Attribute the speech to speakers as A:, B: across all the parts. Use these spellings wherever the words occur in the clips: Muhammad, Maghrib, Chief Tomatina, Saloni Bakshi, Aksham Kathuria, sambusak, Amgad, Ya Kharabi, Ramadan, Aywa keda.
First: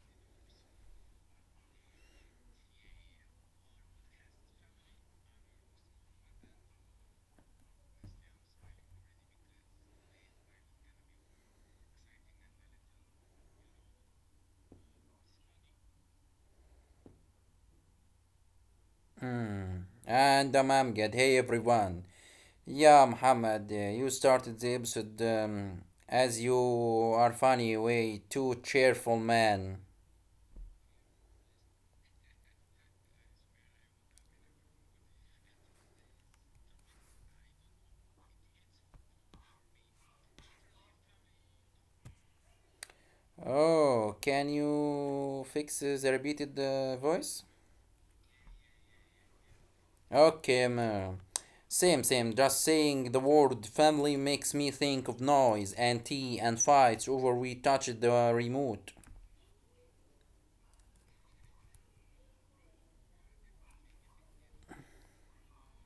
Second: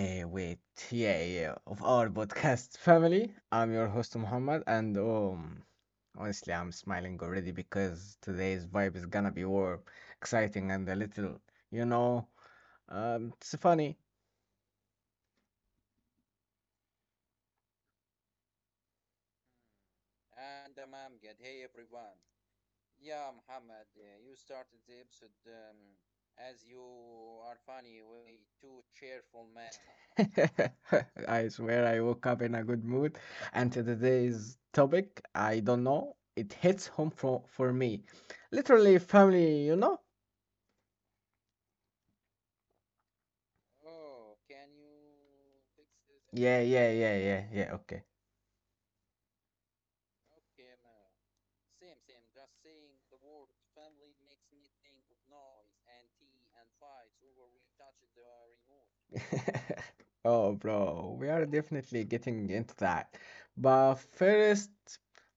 A: eh, wait, our podcast family. I'm your host Muhammad, and honestly, I'm smiling already because today's vibe is gonna be warm, exciting, and a little, you know, it's funny.
B: Mm. And Amam good. Hey everyone. Yeah, Muhammad, you started the episode as you are funny, way too cheerful man.
A: I swear, I woke up in a good mood, and to today's topic, I don't know, it hits home for me, literally family.
B: Oh, can you fix the repeated
A: Yeah, yeah,
B: voice?
A: yeah, yeah, yeah,
B: Okay, ma. Same, same. Just saying the word family makes me think of noise and tea and fights over we touched the remote.
A: okay. Oh, bro, we are definitely getting into that. But first,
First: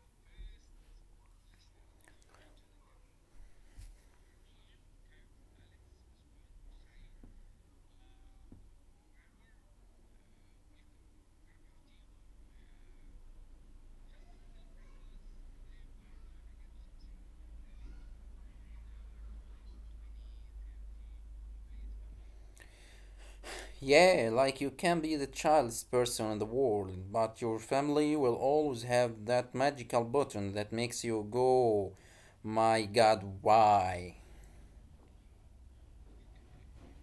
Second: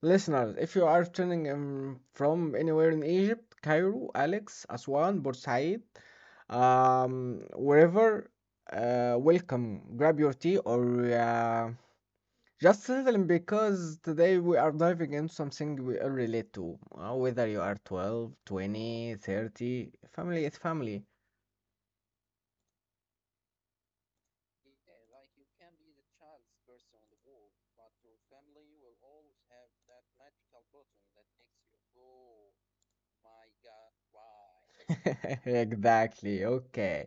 A: listeners, if you are tuning in from anywhere in Egypt, Cairo, Alex, Aswan, Bursaid, um, wherever, welcome. Grab your tea or uh, just simply because today we are diving into something we all relate to. Whether you are 12, 20, 30, family is family.
B: Yeah, like you can be the childest person in the world, but your family will always have that magical button that makes you go, my god, why?
A: Exactly. Okay.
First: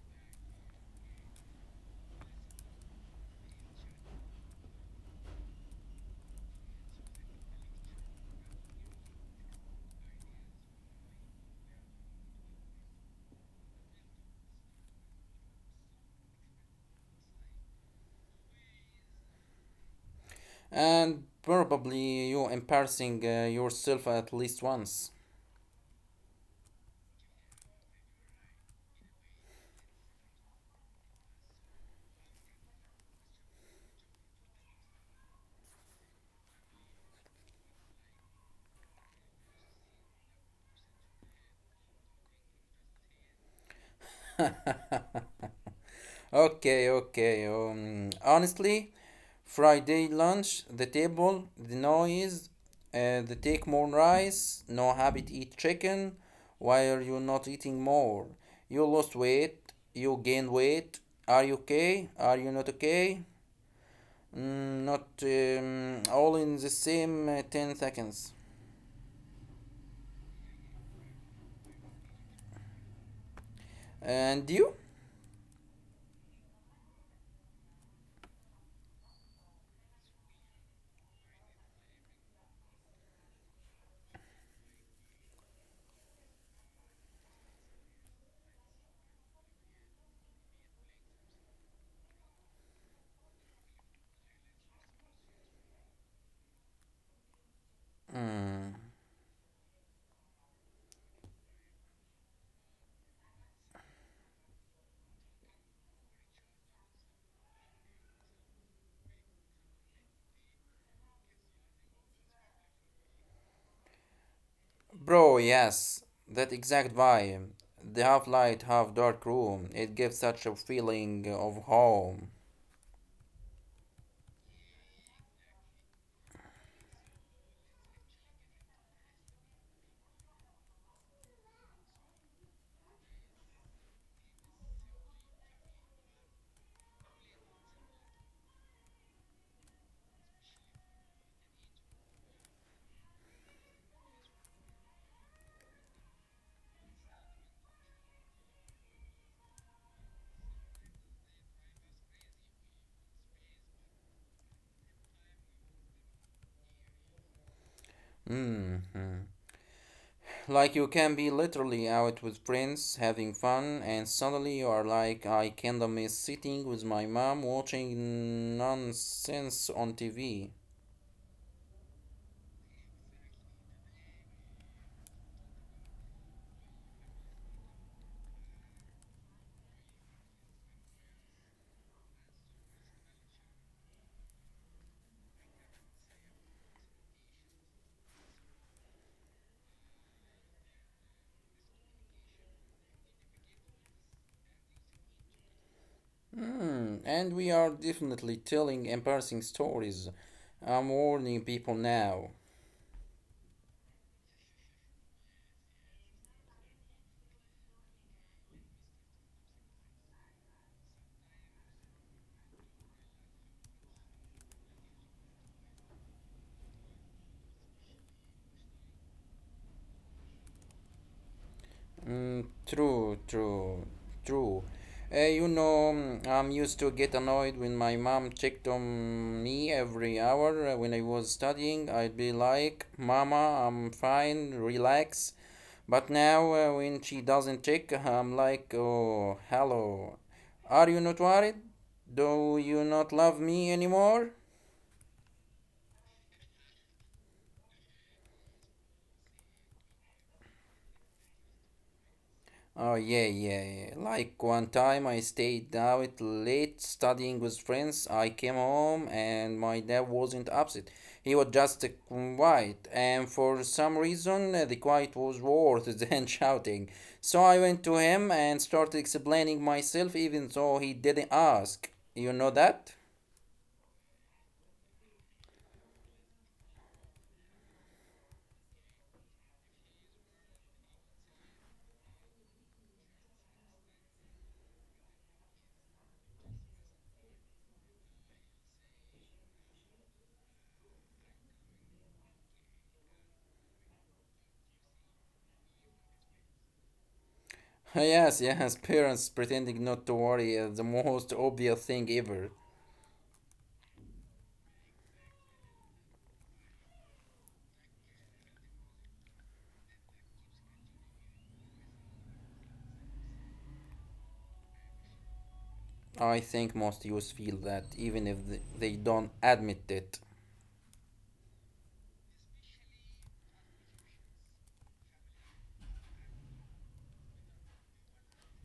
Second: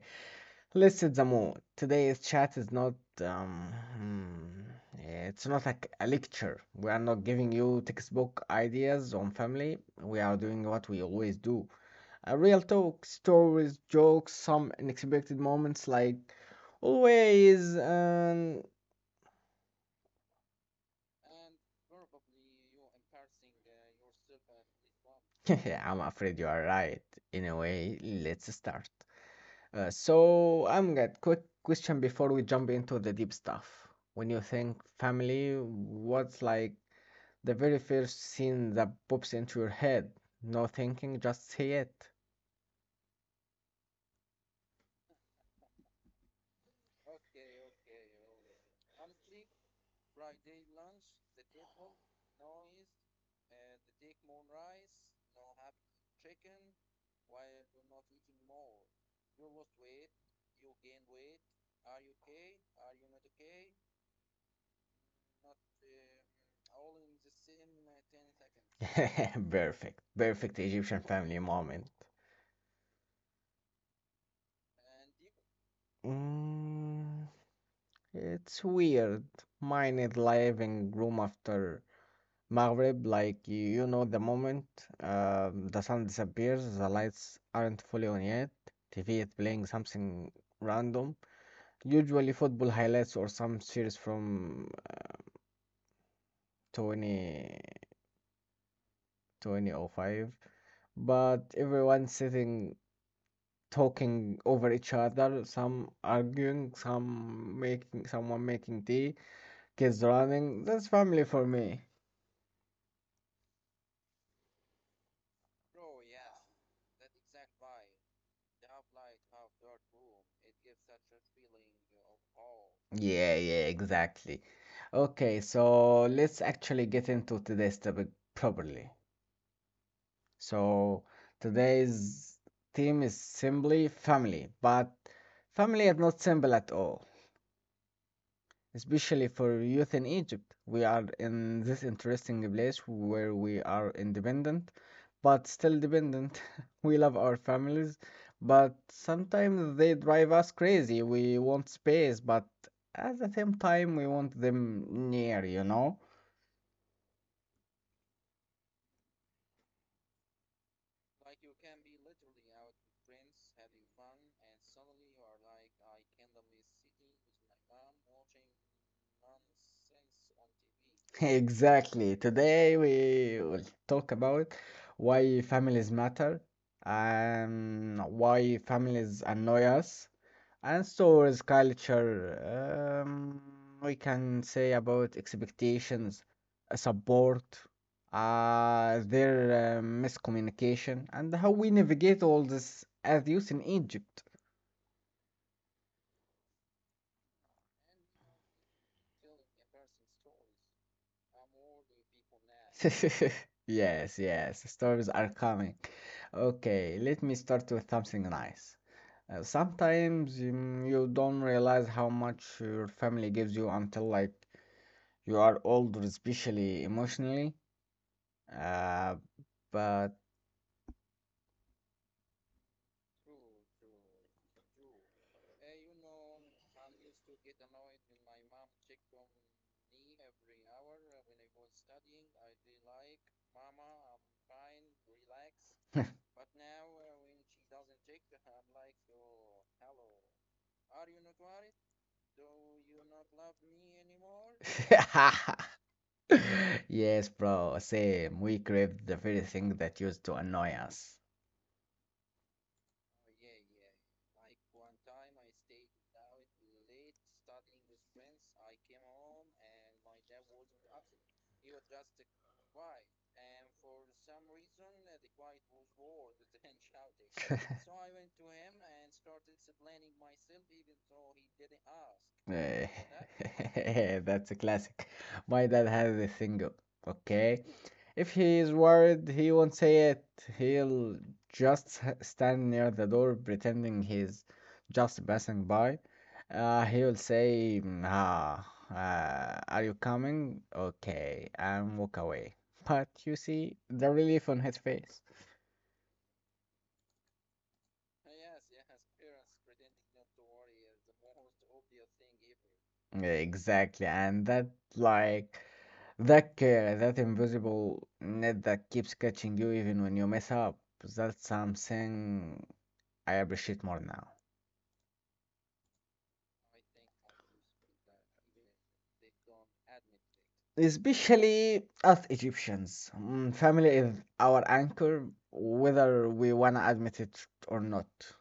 A: Let's set the mood. Today's chat is not, um, hmm, it's not like a lecture. We are not giving you textbook ideas on family. We are doing what we always do. A real talk, stories, jokes, some unexpected moments like always. And.
B: And probably you embarrassing yourself at least once.
A: I'm afraid you are right. In a way, let's start. So, I'm got quick question before we jump into the deep stuff. When you think family, what's like the very first scene that pops into your head? No thinking, just say it.
B: Okay, okay. Honestly, Friday lunch, the table, the noise, the take more rice, no habit eat chicken. Why are you not eating more? You lost weight, you gained weight. Are you okay? Are you not okay? Not all in the same 10 seconds.
A: Perfect. Perfect Egyptian family moment.
B: And you?
A: Mm, it's weird. Mine is living room after Maghrib, like the moment the sun disappears, the lights aren't fully on yet. TV is playing something random, usually football highlights or some series from 20,
B: Hmm.
A: 2005. But everyone's sitting talking over each other, some arguing, someone making tea, kids running. That's family for me.
B: Bro, yes, that exact vibe. The half light, half dark room, it gives such a feeling of home.
A: Yeah, yeah, exactly. Okay, so let's actually get into today's topic properly. So today's theme is simply family, but family is not simple at all especially for youth in Egypt. We are in this interesting place where we are independent, but still dependent. We love our families, but sometimes they drive us crazy. We want space, but at the same time, we want them near, you know?
B: Hmm. Like you can be literally out with friends having fun, and suddenly you are like, I kinda miss sitting with my mom watching nonsense on TV.
A: Exactly. Today, we will talk about why families matter and why families annoy us and stores culture, um, we can say about expectations, support, their miscommunication, and how we navigate all this as youth in Egypt.
B: Hmm, and we are definitely telling embarrassing stories. I'm warning people now.
A: Yes, yes, stories are coming. Okay, let me start with something nice. Sometimes you don't realize how much your family gives you until like you are older, especially emotionally. Uh, but
B: Mm, true, true, true. You know, I'm used to get annoyed when my mom checked on me every hour when I was studying. I'd be like, "Mama, I'm fine, relax." But now, when she doesn't check, I'm like, "Oh, hello. Are you not worried? Do you not love me anymore?"
A: Yes, bro. Same. We crave the very thing that used to annoy us.
B: Oh, yeah, yeah, yeah. Like one time I stayed out late studying with friends. I came home and my dad wasn't upset. He was just quiet, and for some reason, the quiet was worse than shouting. So I went to him and started explaining myself, even though he didn't ask. You know that?
A: That's a classic. My dad has a single, okay? If he is worried, he won't say it. He'll just stand near the door pretending he's just passing by. He'll say, "Mm, Ah, are you coming? Okay," and walk away. But you see the relief on his face.
B: Yes, yes, parents pretending not to worry is the most obvious thing ever.
A: Exactly, and like that care, that invisible net that keeps catching you even when you mess up. That's something I appreciate more now.
B: I think most youths feel that even if they don't admit it.
A: Especially us Egyptians. Family is our anchor, whether we wanna admit it or not.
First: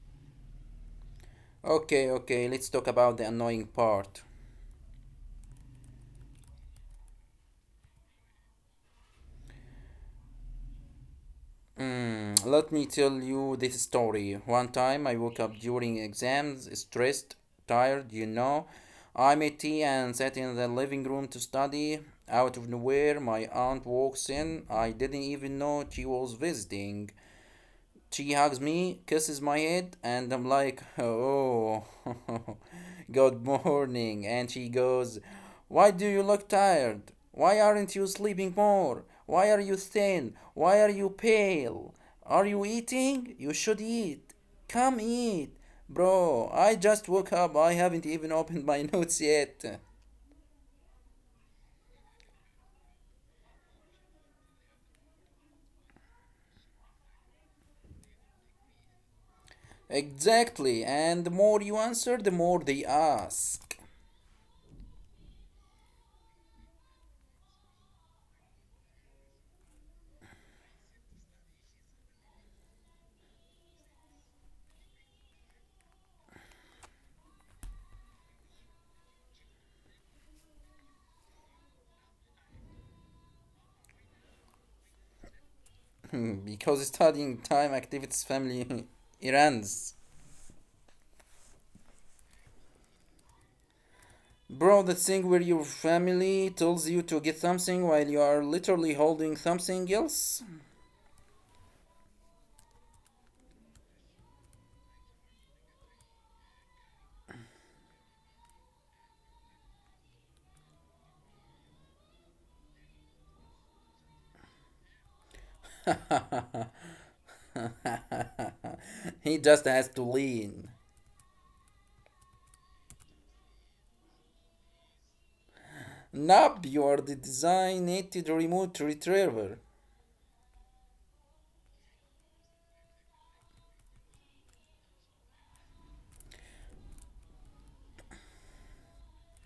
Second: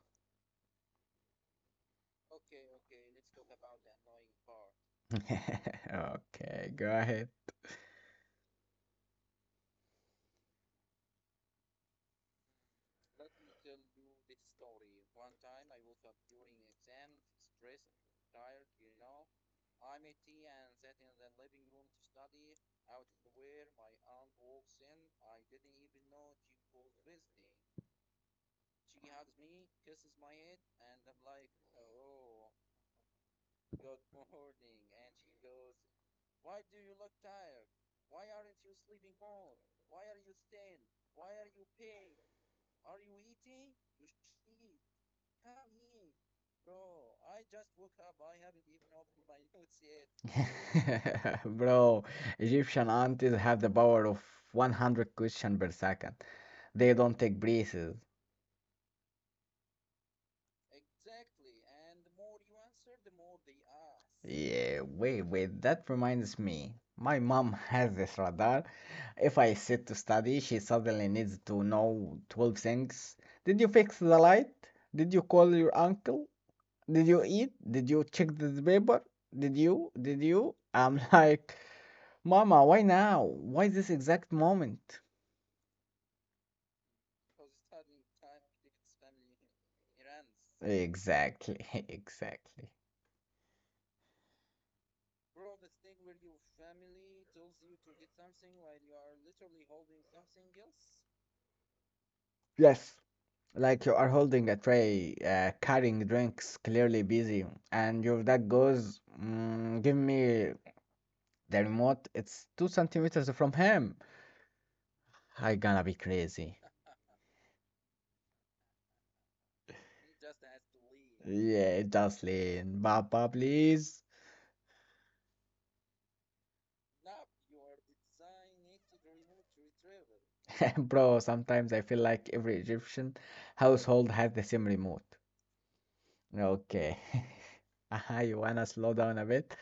B: Okay, okay, let's talk about the annoying part.
A: Okay, go ahead.
B: Hmm, let me tell you this story. One time I woke up during exams, stressed, tired, you know. I made tea and sat in the living room to study. Out of nowhere, my aunt walks in. I didn't even know she was visiting. She hugs me, kisses my head, and I'm like, oh, good morning. And she goes, why do you look tired? Why aren't you sleeping more? Why are you thin? Why are you pale? Are you eating? You should eat. Come eat. Bro, I just woke up. I haven't even opened my notes yet.
A: Bro, Egyptian aunties have the power of 100 questions per second. They don't take breathes.
B: Exactly. And the more you answer, the more they ask.
A: Yeah, wait, wait, that reminds me. My mom has this radar. If I sit to study, she suddenly needs to know 12 things. Did you fix the light? Did you call your uncle? Did you eat? Did you check the paper? Did you? Did you? I'm like, Mama, why now? Why this exact moment?
B: Because studying time activates family errands.
A: Exactly, exactly.
B: Bro, that thing where your family tells you to get something while you are literally holding something else?
A: Yes, like you are holding a tray, carrying drinks, clearly busy, and your dad goes, "Give me the remote. It's 2 centimeters from him." I gonna be crazy.
B: He just has to lean.
A: Yeah, Jocelyn, Papa, please.
B: Nub, you are the designated remote retriever.
A: Bro, sometimes I feel like every Egyptian household has the same remote. Okay. I wanna slow down a bit,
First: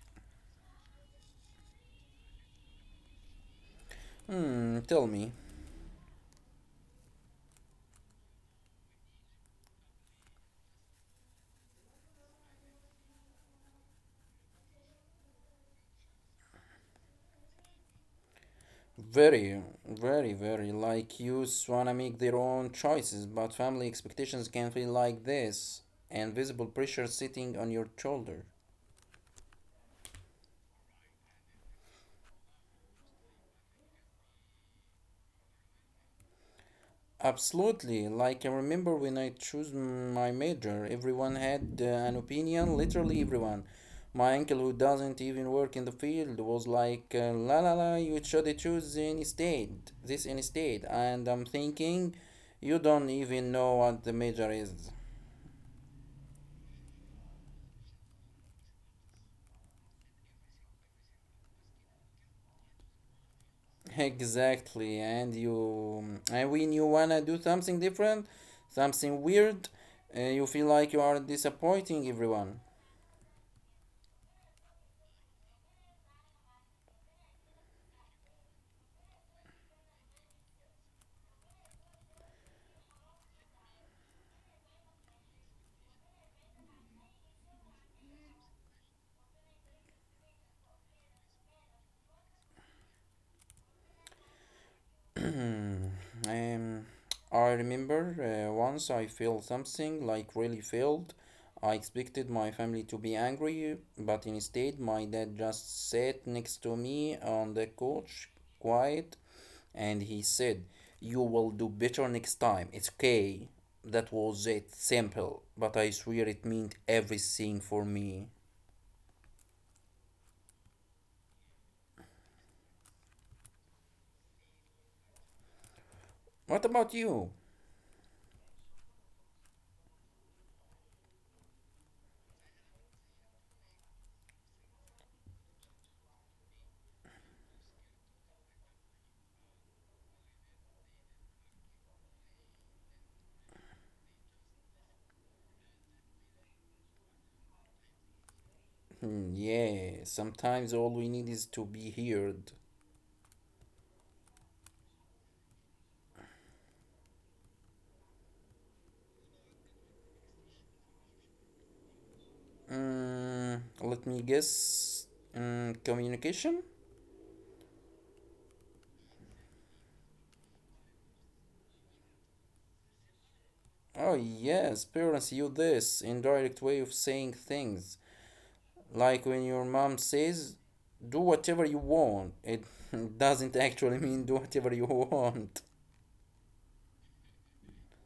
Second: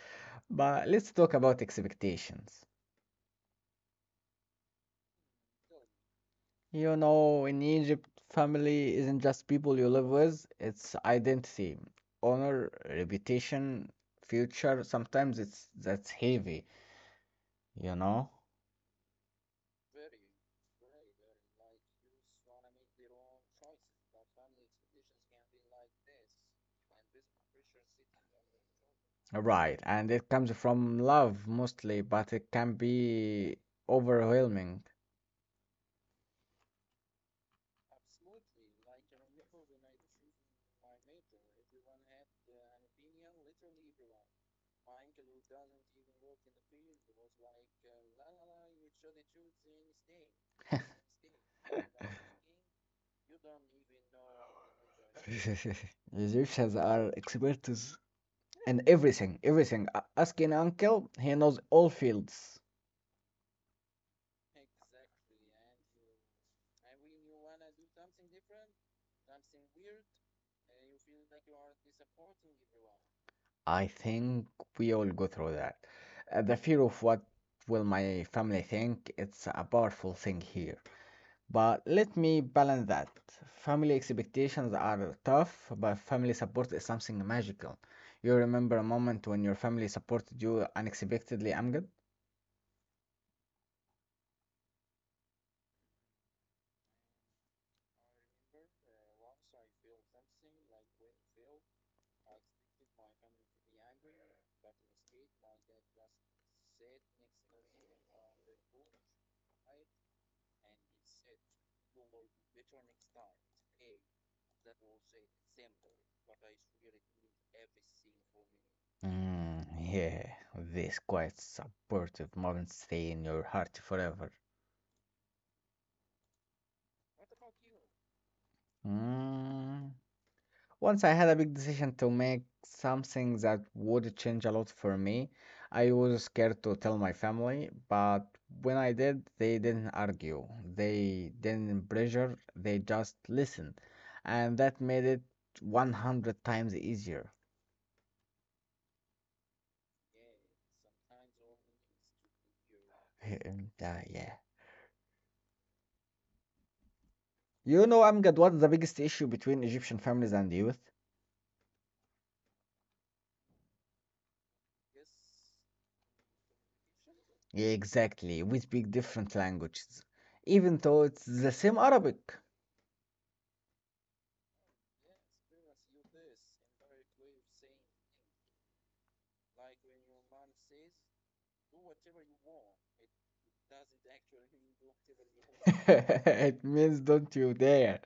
A: but let's talk about expectations.
B: Mm, tell me.
A: You know, in Egypt, family isn't just people you live with, it's identity, honor, reputation, future. Sometimes it's that's heavy, you know?
B: Very, very, very like youths wanna make their own choices, but family expectations can feel like this invisible pressure sitting on your shoulder.
A: Right, and it comes from love mostly, but it can be overwhelming.
B: Absolutely. Like, I remember when I chose my major, everyone had an opinion, literally everyone. My uncle, who doesn't even work in the field, was like, la la la, you should choose instead, this instead. And I'm thinking, you don't even know what the major is.
A: Egyptians are experts and everything, everything. Ask an uncle, he knows all fields.
B: Exactly. And when you wanna do something different, something weird, you feel like you are disappointing everyone.
A: I think we all go through that. The fear of what will my family think, it's a powerful thing here. But let me balance that. Family expectations are tough, but family support is something magical. You remember a moment when your family supported you unexpectedly, Amgad?
B: um, I remember once I felt something like really failed. I expected my family to be angry, but instead, my dad just sat next to me on the couch, quiet, and he said, you will do better next time. It's okay. That was it. Simple. But I swear it meant everything for me.
A: Mm, yeah, this quite supportive moments stay in your heart forever.
B: What about you?
A: Mm, Once I had a big decision to make, something that would change a lot for me. I was scared to tell my family, but when I did, they didn't argue, they didn't pressure, they just listened. And that made it 100 times easier.
B: Hmm, yeah, sometimes all we need is to be heard.
A: And, yeah. You know, Amgad, what's the biggest issue between Egyptian families and youth?
B: Mm, let me guess. Mm, communication?
A: Yeah, exactly. We speak different languages, even though it's the same Arabic.
B: Oh, yes, parents use this indirect way of saying things. Like when your mom says, do whatever you want, it doesn't actually mean do whatever you want.
A: you. It means don't you dare.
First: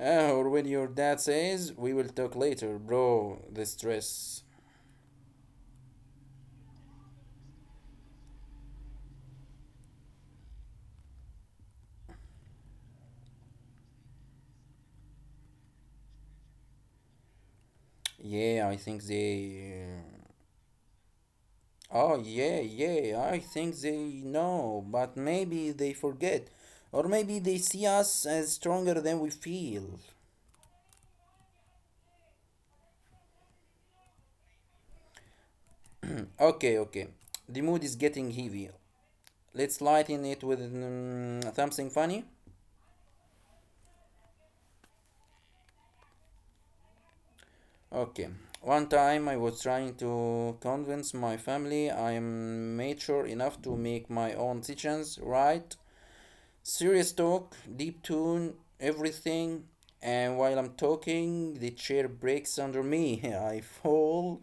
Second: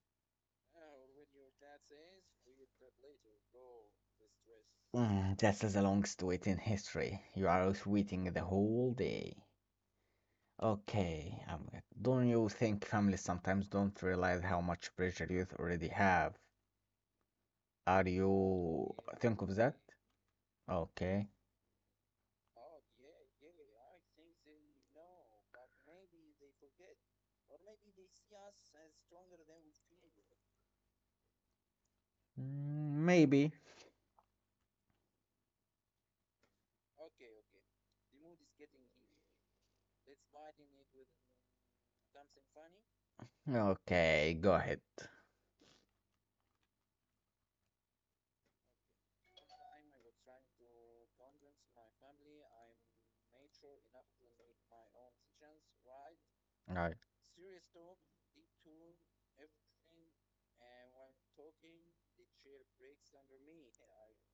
B: Ah, or when your dad says, we will talk later, bro, the stress.
A: This is the longest wait in history. You are waiting the whole day. Okay, don't you think families sometimes don't realize how much pressure youth already have? Are
B: Yeah, I
A: you
B: think
A: think of that?
B: they.
A: Okay,
B: Oh, yeah, yeah, I think they know, but maybe they forget. Or maybe they see us as stronger than we feel.
A: Maybe.
B: Okay, okay. The mood is getting heavy. Let's lighten it with something funny.
A: Okay, go ahead.
B: Okay. One time I was trying to convince my family I am mature enough to make my own decisions, right? Serious talk, deep tone, everything. And while I'm talking, the chair breaks under me. I fall,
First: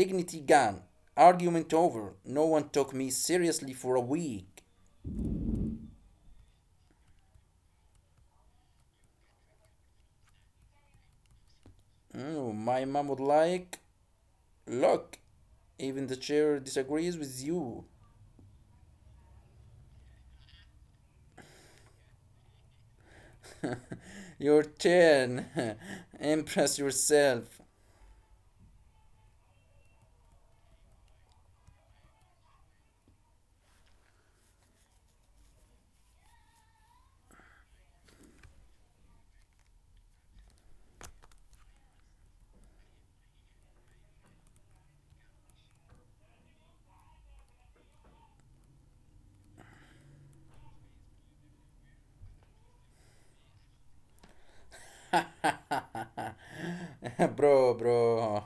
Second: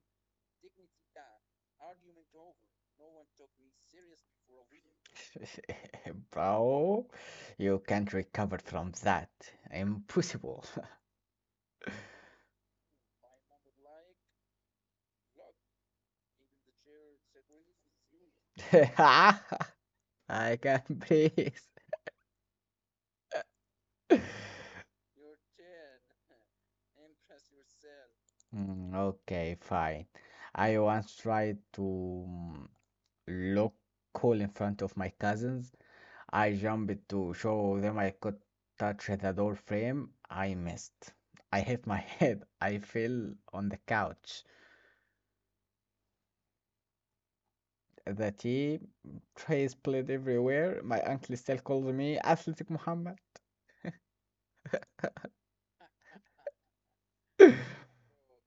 B: dignity gone, argument over. No one took me seriously for a week.
A: Bro, you can't recover from that. Impossible.
B: Mm, my mom would like, look, even the chair disagrees with you.
A: I can't breathe.
B: Your turn. Impress yourself.
A: Mm, okay, fine. I once tried to look cool in front of my cousins. I jumped to show them I could touch the door frame. I missed. I hit my head. I fell on the couch. The tea Trace played everywhere. My uncle still calls me Athletic Muhammad.
B: Bro, bro.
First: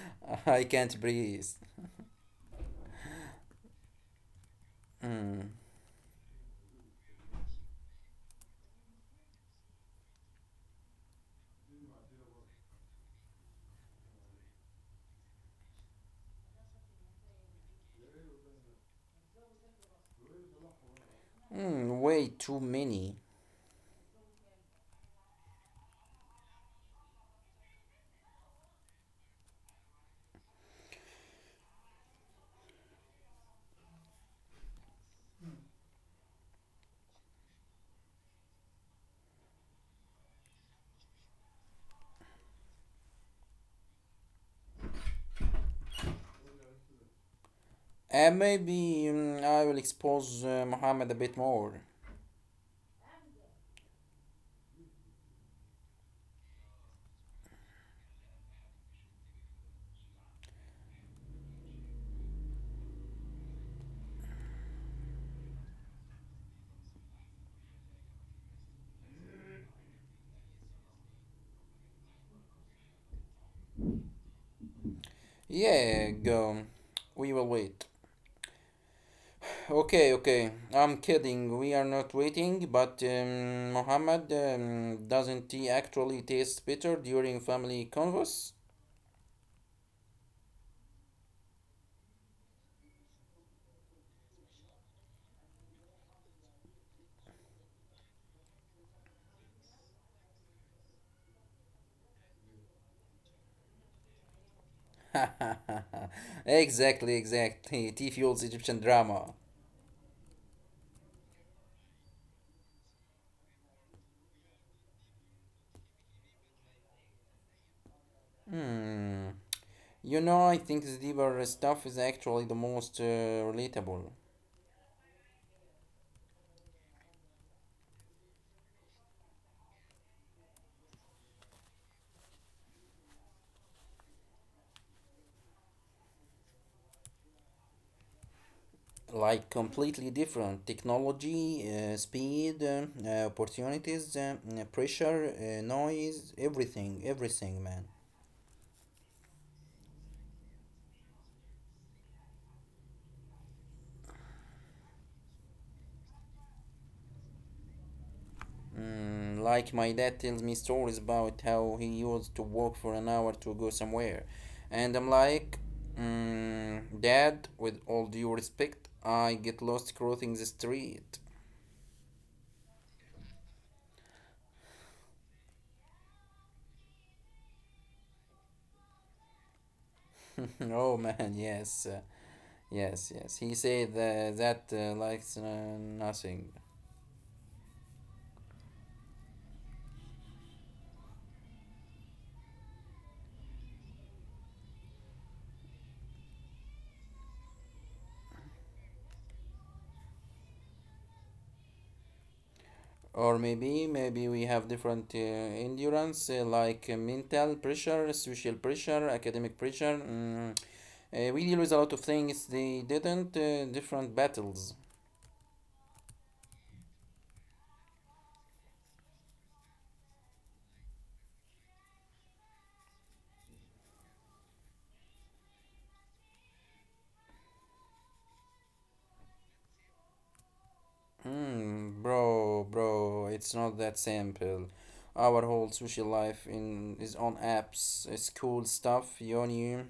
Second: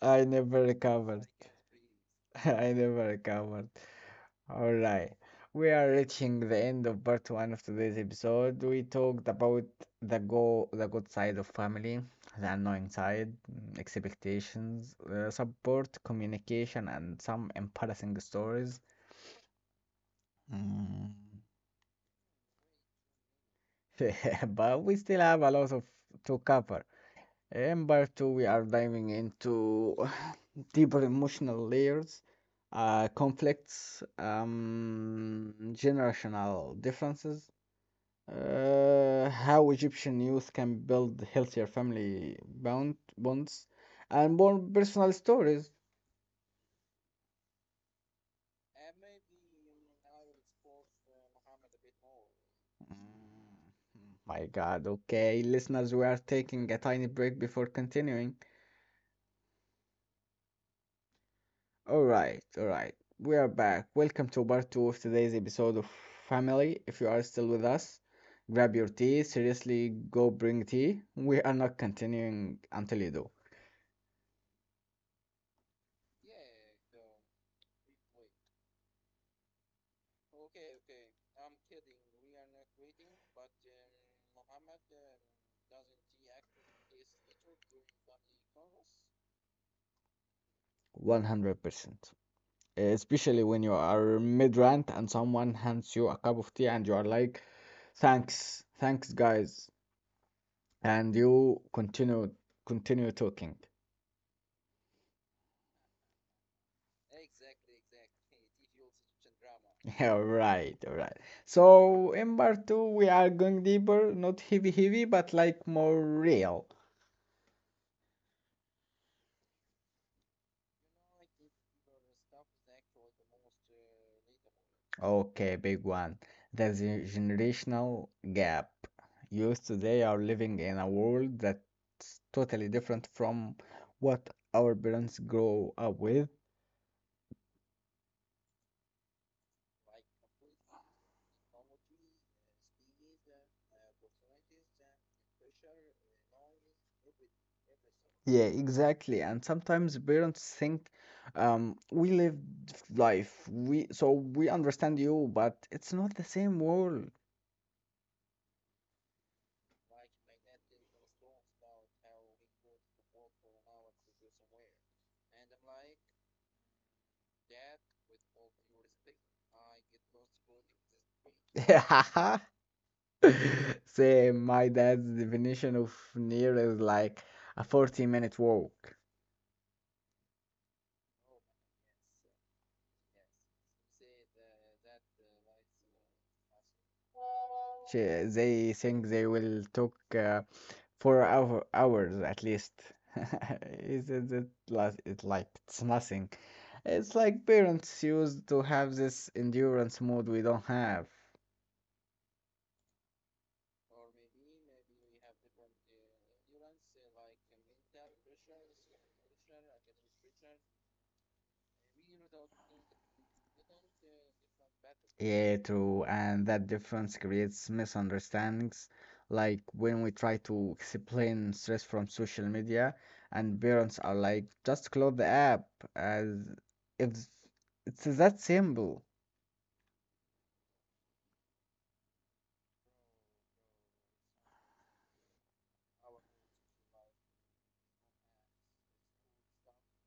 A: I never
B: I can't
A: recovered.
B: breathe.
A: I never recovered. All right.
B: Mm.
A: We are reaching the end of part one of today's episode. We talked about the good side of family, the annoying side, expectations, support, communication, and some embarrassing stories. Mm.
B: Mm, way too many.
A: But we still have a lot of to cover. In part two, we are diving into deeper emotional layers, conflicts, generational differences, how Egyptian youth can build healthier family bound bonds, and more personal stories.
B: Maybe I will expose Muhammad a bit more.
A: Mm, My God, okay, listeners, we are taking a tiny break before continuing. All right, all right. We are back. Welcome to part two of today's episode of Family. If you are still with us, grab your tea. Seriously, go bring tea. We are not continuing until you do.
B: Yeah, go. We will wait. Okay, okay. I'm kidding. We are not waiting, but Muhammad, doesn't he actually taste bitter during family convos?
A: 100%. Especially when you are mid rant and someone hands you a cup of tea and you are like, thanks, thanks, guys. And you continue talking.
B: Exactly, exactly. Tea fuels Egyptian drama.
A: Yeah, right, right. So in part two, we are going deeper, not heavy, heavy, but like more real.
B: Hmm. You know, I think the deeper stuff is actually the most relatable.
A: Okay, big one. The generational gap. Youth today are living in a world that's totally different from what our parents grow up with.
B: Like completely different technology, speed, opportunities, pressure, noise, everything, everything, man.
A: Yeah, exactly. And sometimes parents think we lived life, we so we understand you, but it's not the same world.
B: Mm, like my dad tells me stories about how he used to walk for an hour to go somewhere, and I'm like, mm, Dad, with all due respect, I get lost crossing the street.
A: I Same, my dad's definition of near is like a 40-minute walk.
B: Oh man, yes, yes, yes. He said that like nothing.
A: They think they will talk for hours at least. Is it it like it's nothing. It's like parents used to have this endurance mode we don't have.
B: Or maybe we have different endurance like mental pressure, social pressure, academic pressure. Mm. We deal with a lot of things they didn't. Different battles.
A: Yeah, true, and that difference creates misunderstandings. Like when we try to explain stress from social media, and parents are like, just close the app, as if it's that simple.
B: Mm, bro, bro, it's not that simple. Our whole social life in is on apps, school stuff, uni,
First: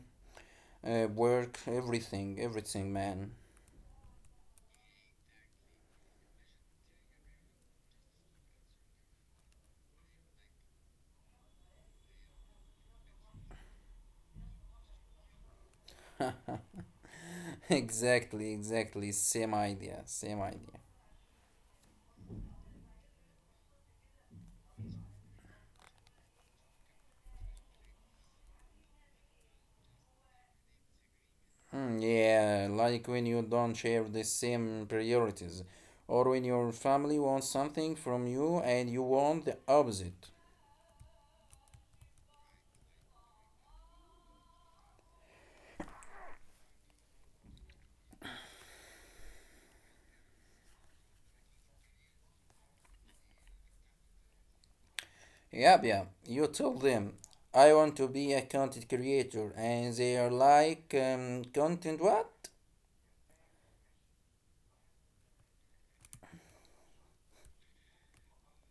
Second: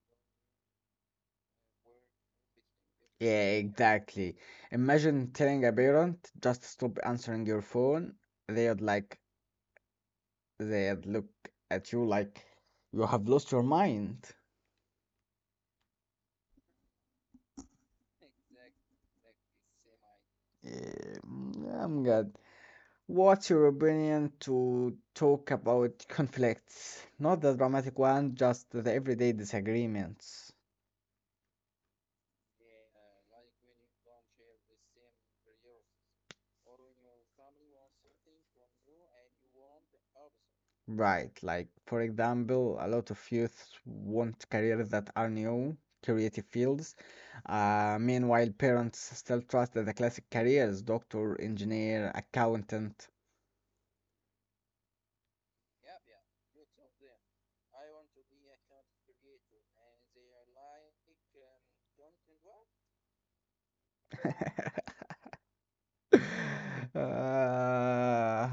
B: work, everything, everything, man.
A: Yeah, exactly. Imagine telling a parent just stop answering your phone. They'd like, they'd look at you like you have lost your mind.
B: Exactly, exactly. Same idea, same idea.
A: Eh, I'm good. What's your opinion to talk about conflicts? Not the dramatic one, just the everyday disagreements.
B: Mm, yeah, like when you don't share the same priorities, or when your family wants something from you and you want the opposite.
A: Right, like for example, a lot of youth want careers that are new, creative fields. Meanwhile, parents still trust the classic careers, doctor, engineer, accountant.
B: Yep, yeah. You tell them, I want to be a content creator, and they are like, content what?
A: Uh,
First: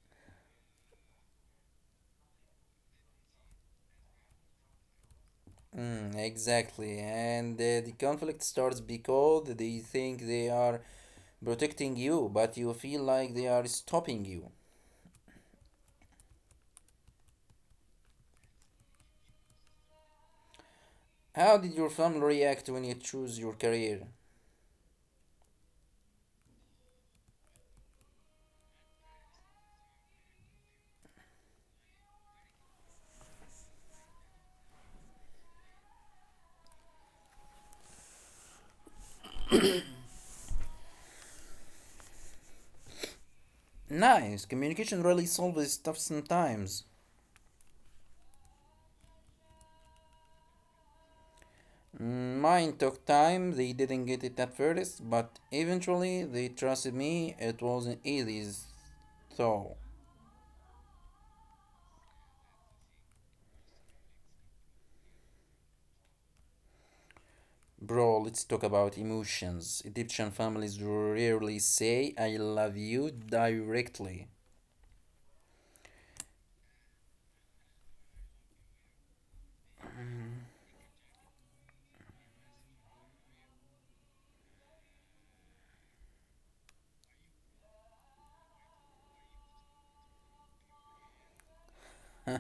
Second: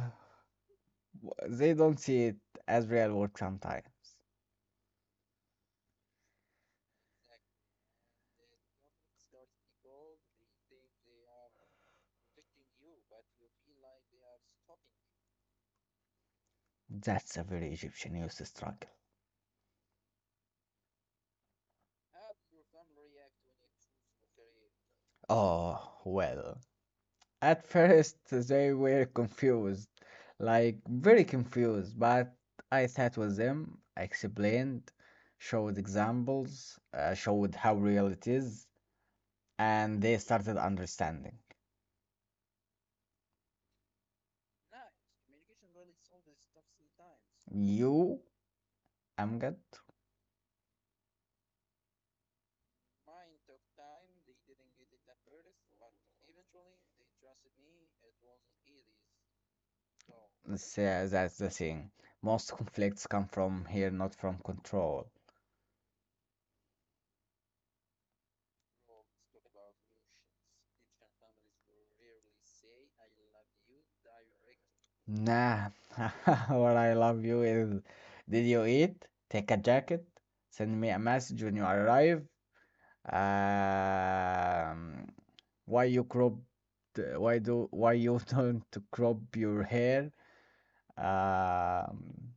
A: they don't see it as real work sometimes.
B: Mm, exactly, and the conflict starts because they think they are protecting you, but you feel like they are stopping you.
A: That's a very Egyptian youth struggle.
B: How did your family react when you choose your career?
A: Oh, well, at first they were confused, like very confused, but I sat with them, I explained, showed examples, showed how real it is, and they started understanding.
B: Nice. Communication really solves stuff sometimes.
A: You, Amgad,
B: Mm, mine took time, they didn't get it at first, but eventually they trusted me. It wasn't easy, though.
A: say that's the thing. Most conflicts come from here, not from control.
B: Bro, let's talk about emotions. Egyptian families rarely say I love you directly.
A: Nah, what I love you is did you eat? Take a jacket, send me a message when you arrive. Um, why you crop? Why you don't crop your hair? Um,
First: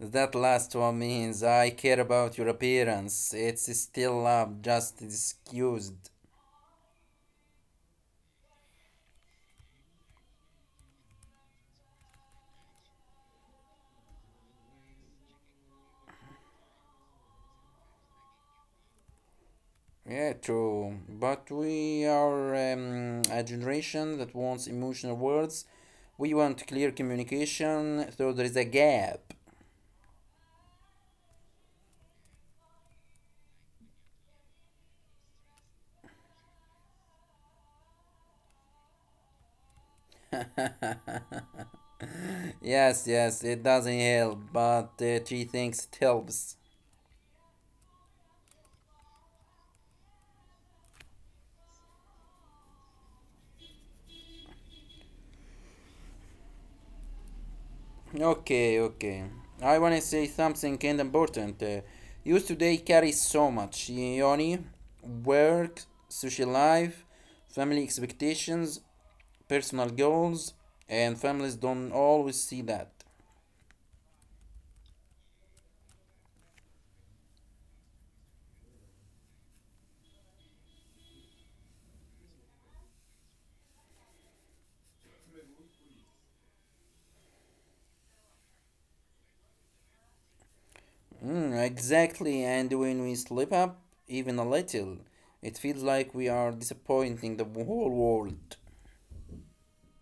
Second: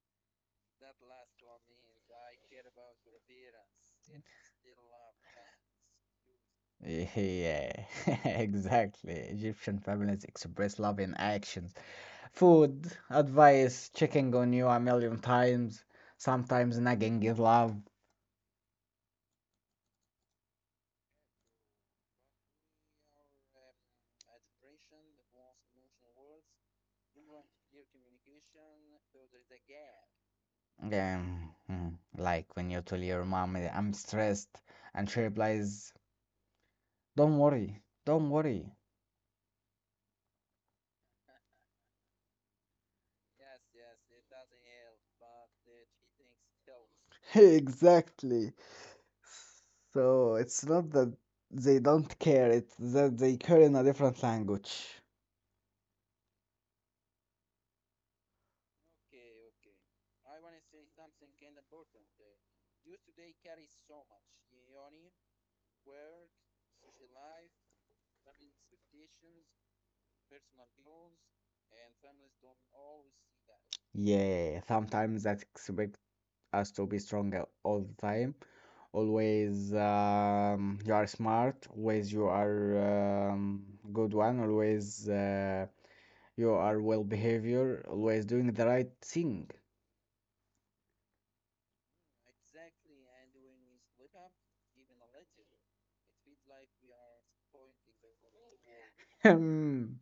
B: That last one means I care about your appearance. It's still love, just excused.
A: Yeah, exactly. Egyptian families express love in actions. Food, advice, checking on you a million times, sometimes nagging is love.
B: Yeah, true. But we are a generation that wants emotional words. We want clear communication, so there is a gap.
A: Like when you tell your mom, I'm stressed, and she replies, don't worry, don't worry.
B: Yes, yes, it doesn't help, but she thinks it helps.
A: Exactly. So it's not that they don't care, it's that they care in a different language.
B: Okay, okay. I want to say something kind of important. Youth today carry so much yoni, work, social life, family expectations, personal goals, and families don't always see that.
A: Yeah, sometimes that expect us to be stronger all the time. Always, you are smart. Always, you are good one. Always, you are well behavior. Always doing the right thing.
B: Mm, exactly, and when we slip up even a little, it feels like we are disappointing the whole world.
A: Hmm.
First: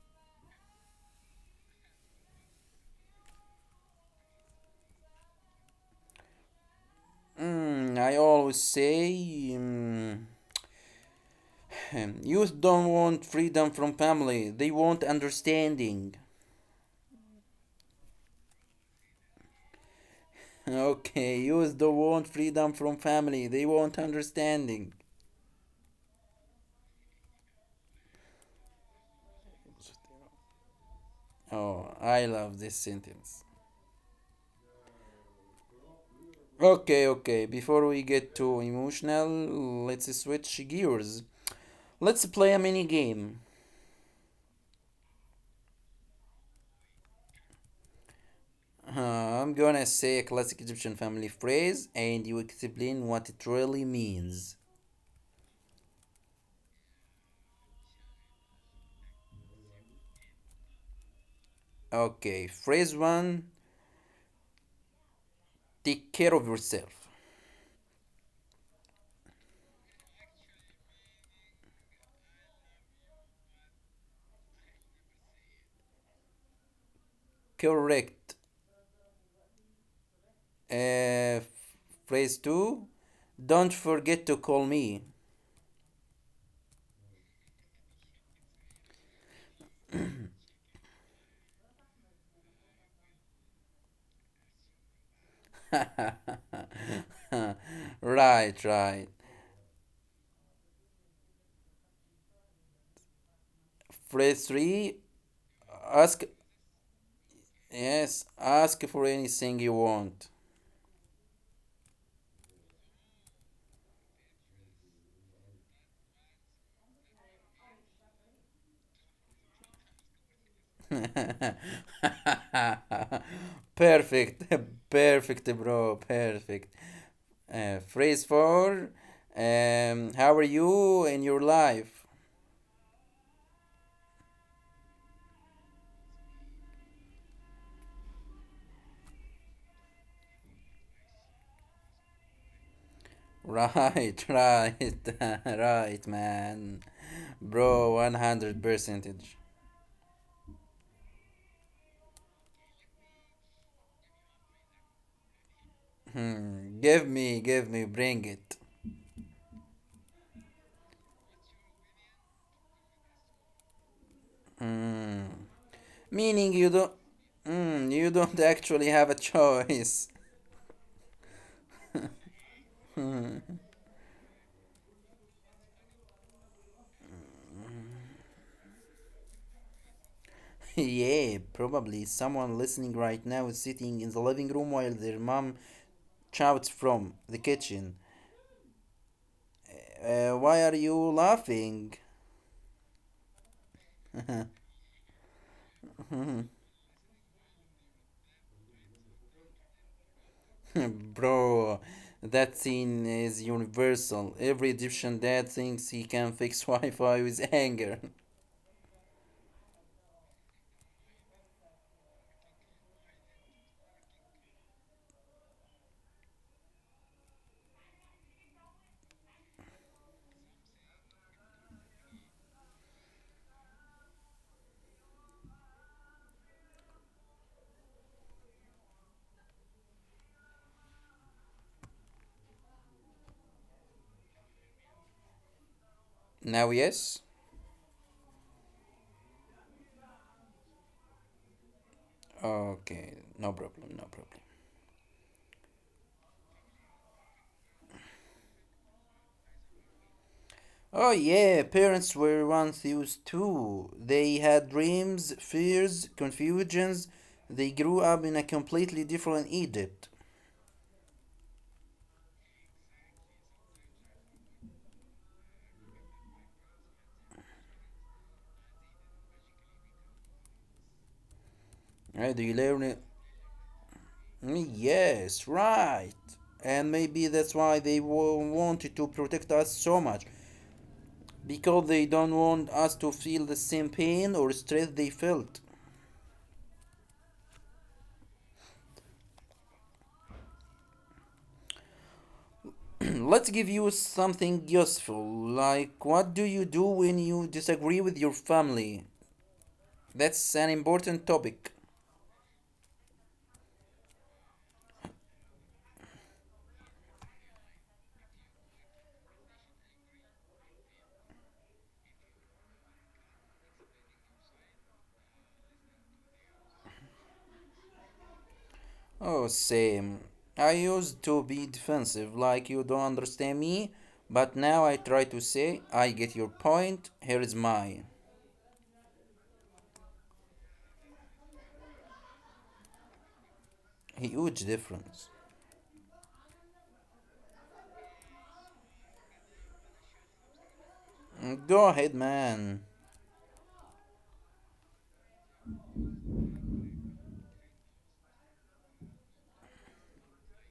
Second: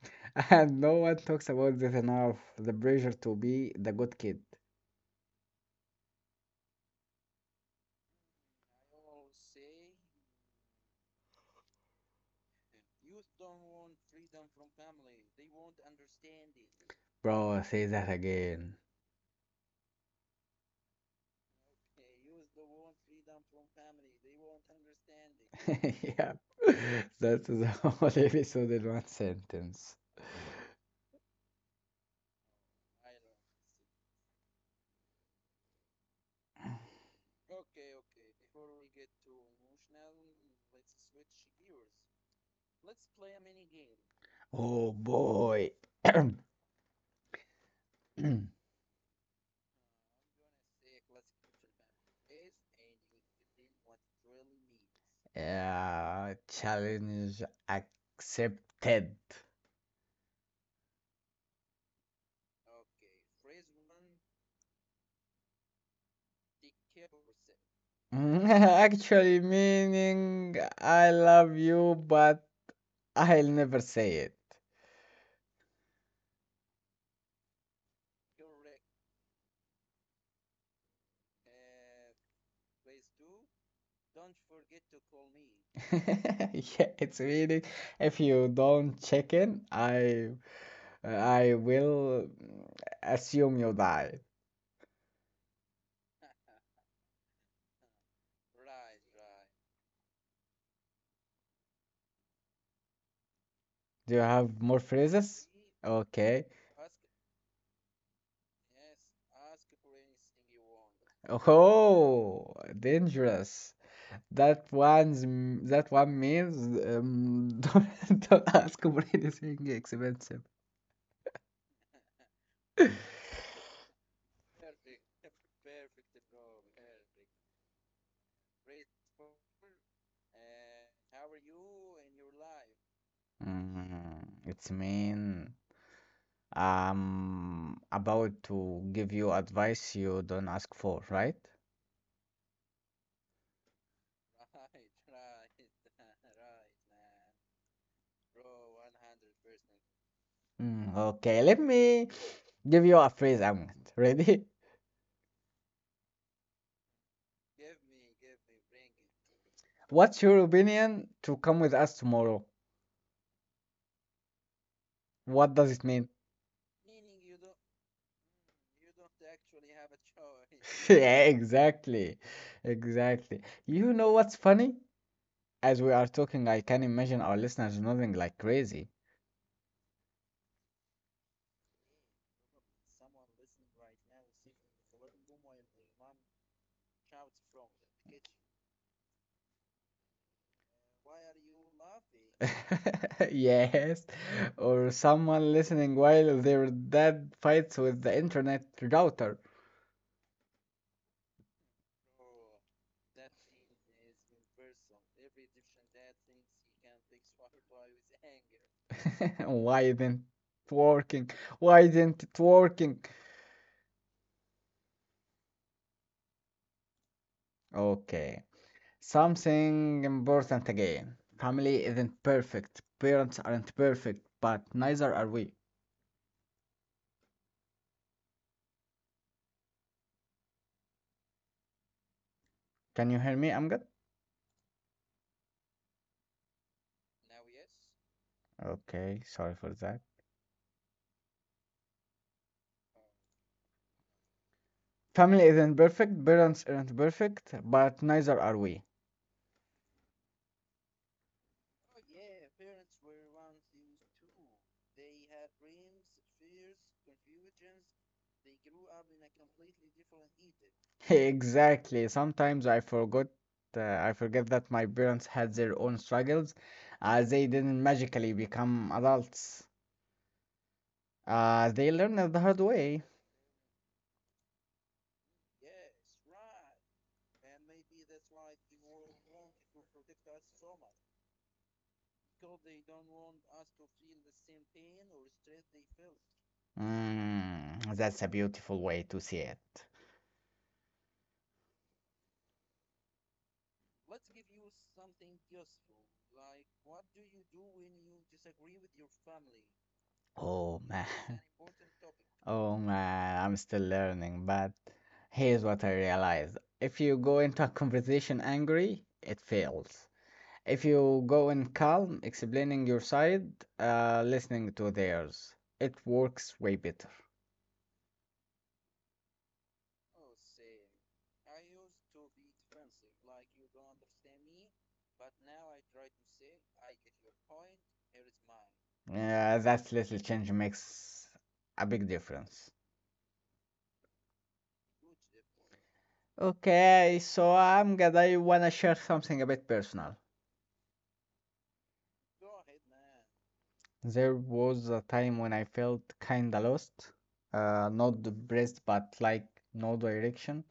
A: And no one talks about this enough. The pressure to be the good kid.
B: Mm, I always say, mm, youth don't want freedom from family, they want understanding.
A: Bro, say that again.
B: Okay, youth don't want freedom from family, they want understanding.
A: Yeah, that is the whole episode in one sentence.
B: Oh, I love this sentence. Okay, okay, before we get too emotional, let's switch gears. Let's play a mini game.
A: Oh boy.
B: I'm gonna say a classic Egyptian family phrase and you explain what it really means.
A: Yeah, challenge accepted.
B: Okay, phrase one, take care of yourself.
A: Actually, meaning I love you, but I'll never say it.
B: Correct. Uh, phrase two, don't forget to call me.
A: Yeah, it's meaning if you don't check in, I will assume you die.
B: Right, right.
A: Do you have
B: Phrase
A: more
B: three,
A: phrases?
B: ask,
A: Okay.
B: yes, ask for anything you want.
A: Oh, dangerous. That one means don't ask for anything expensive.
B: Perfect, perfect, bro, perfect. Phrase four. How are you in your life?
A: It's mean I'm about to give you advice you don't ask for, right?
B: Right, right, right, man. Bro, 100 percentage.
A: Okay, let me give you a phrase, Ahmed. Ready?
B: Hmm. Give me, bring it.
A: What's your opinion to come with us tomorrow? What does it mean?
B: Meaning you don't. Mm, you don't actually have a choice.
A: Yeah, exactly. Exactly. You know what's funny? As we are talking, I can imagine our listeners nodding like crazy.
B: Yeah, probably someone listening right now is sitting in the living room while their mom shouts from the kitchen. Why are you laughing?
A: Yes. Or someone listening while their dad fights with the internet router.
B: Bro, that scene is universal. Every Egyptian dad thinks he can fix Wi Fi with anger.
A: Why isn't it working? Why isn't it working? Okay. Something important again. Family isn't perfect. Parents aren't perfect, but neither are we. Can you hear me, Amgad?
B: Now, yes?
A: Okay, sorry for that.
B: Okay, no problem, no problem.
A: Family isn't perfect, parents aren't perfect, but neither are we.
B: Oh, yeah, parents were once used too. They had dreams, fears, confusions. They grew up in a completely different Egypt.
A: Exactly. Sometimes I forget that my parents had their own struggles. They didn't magically become adults. They learned it the
B: Right, do
A: hard
B: you learn
A: way.
B: it? Mm, yes, right. And maybe that's why they wanted to protect us so much, because they don't want us to feel the same pain or stress they felt.
A: That's a beautiful way to see it.
B: Let's give you something useful, like what do you do when you disagree with your family? That's an
A: Oh man.
B: important topic.
A: Oh man, I'm still learning, but here's what I realized. If you go into a conversation angry, it fails. If you go in calm, explaining your side, listening to theirs, it works way better.
B: Oh, same. I used to be defensive, like you don't understand me, but now I try to say, I get your point, here is mine.
A: That little change makes a big difference.
B: Huge difference.
A: Okay, so I'm glad I wanna share something a bit personal.
B: Go ahead, man.
A: There was a time when I felt kinda lost, not depressed, but like no direction,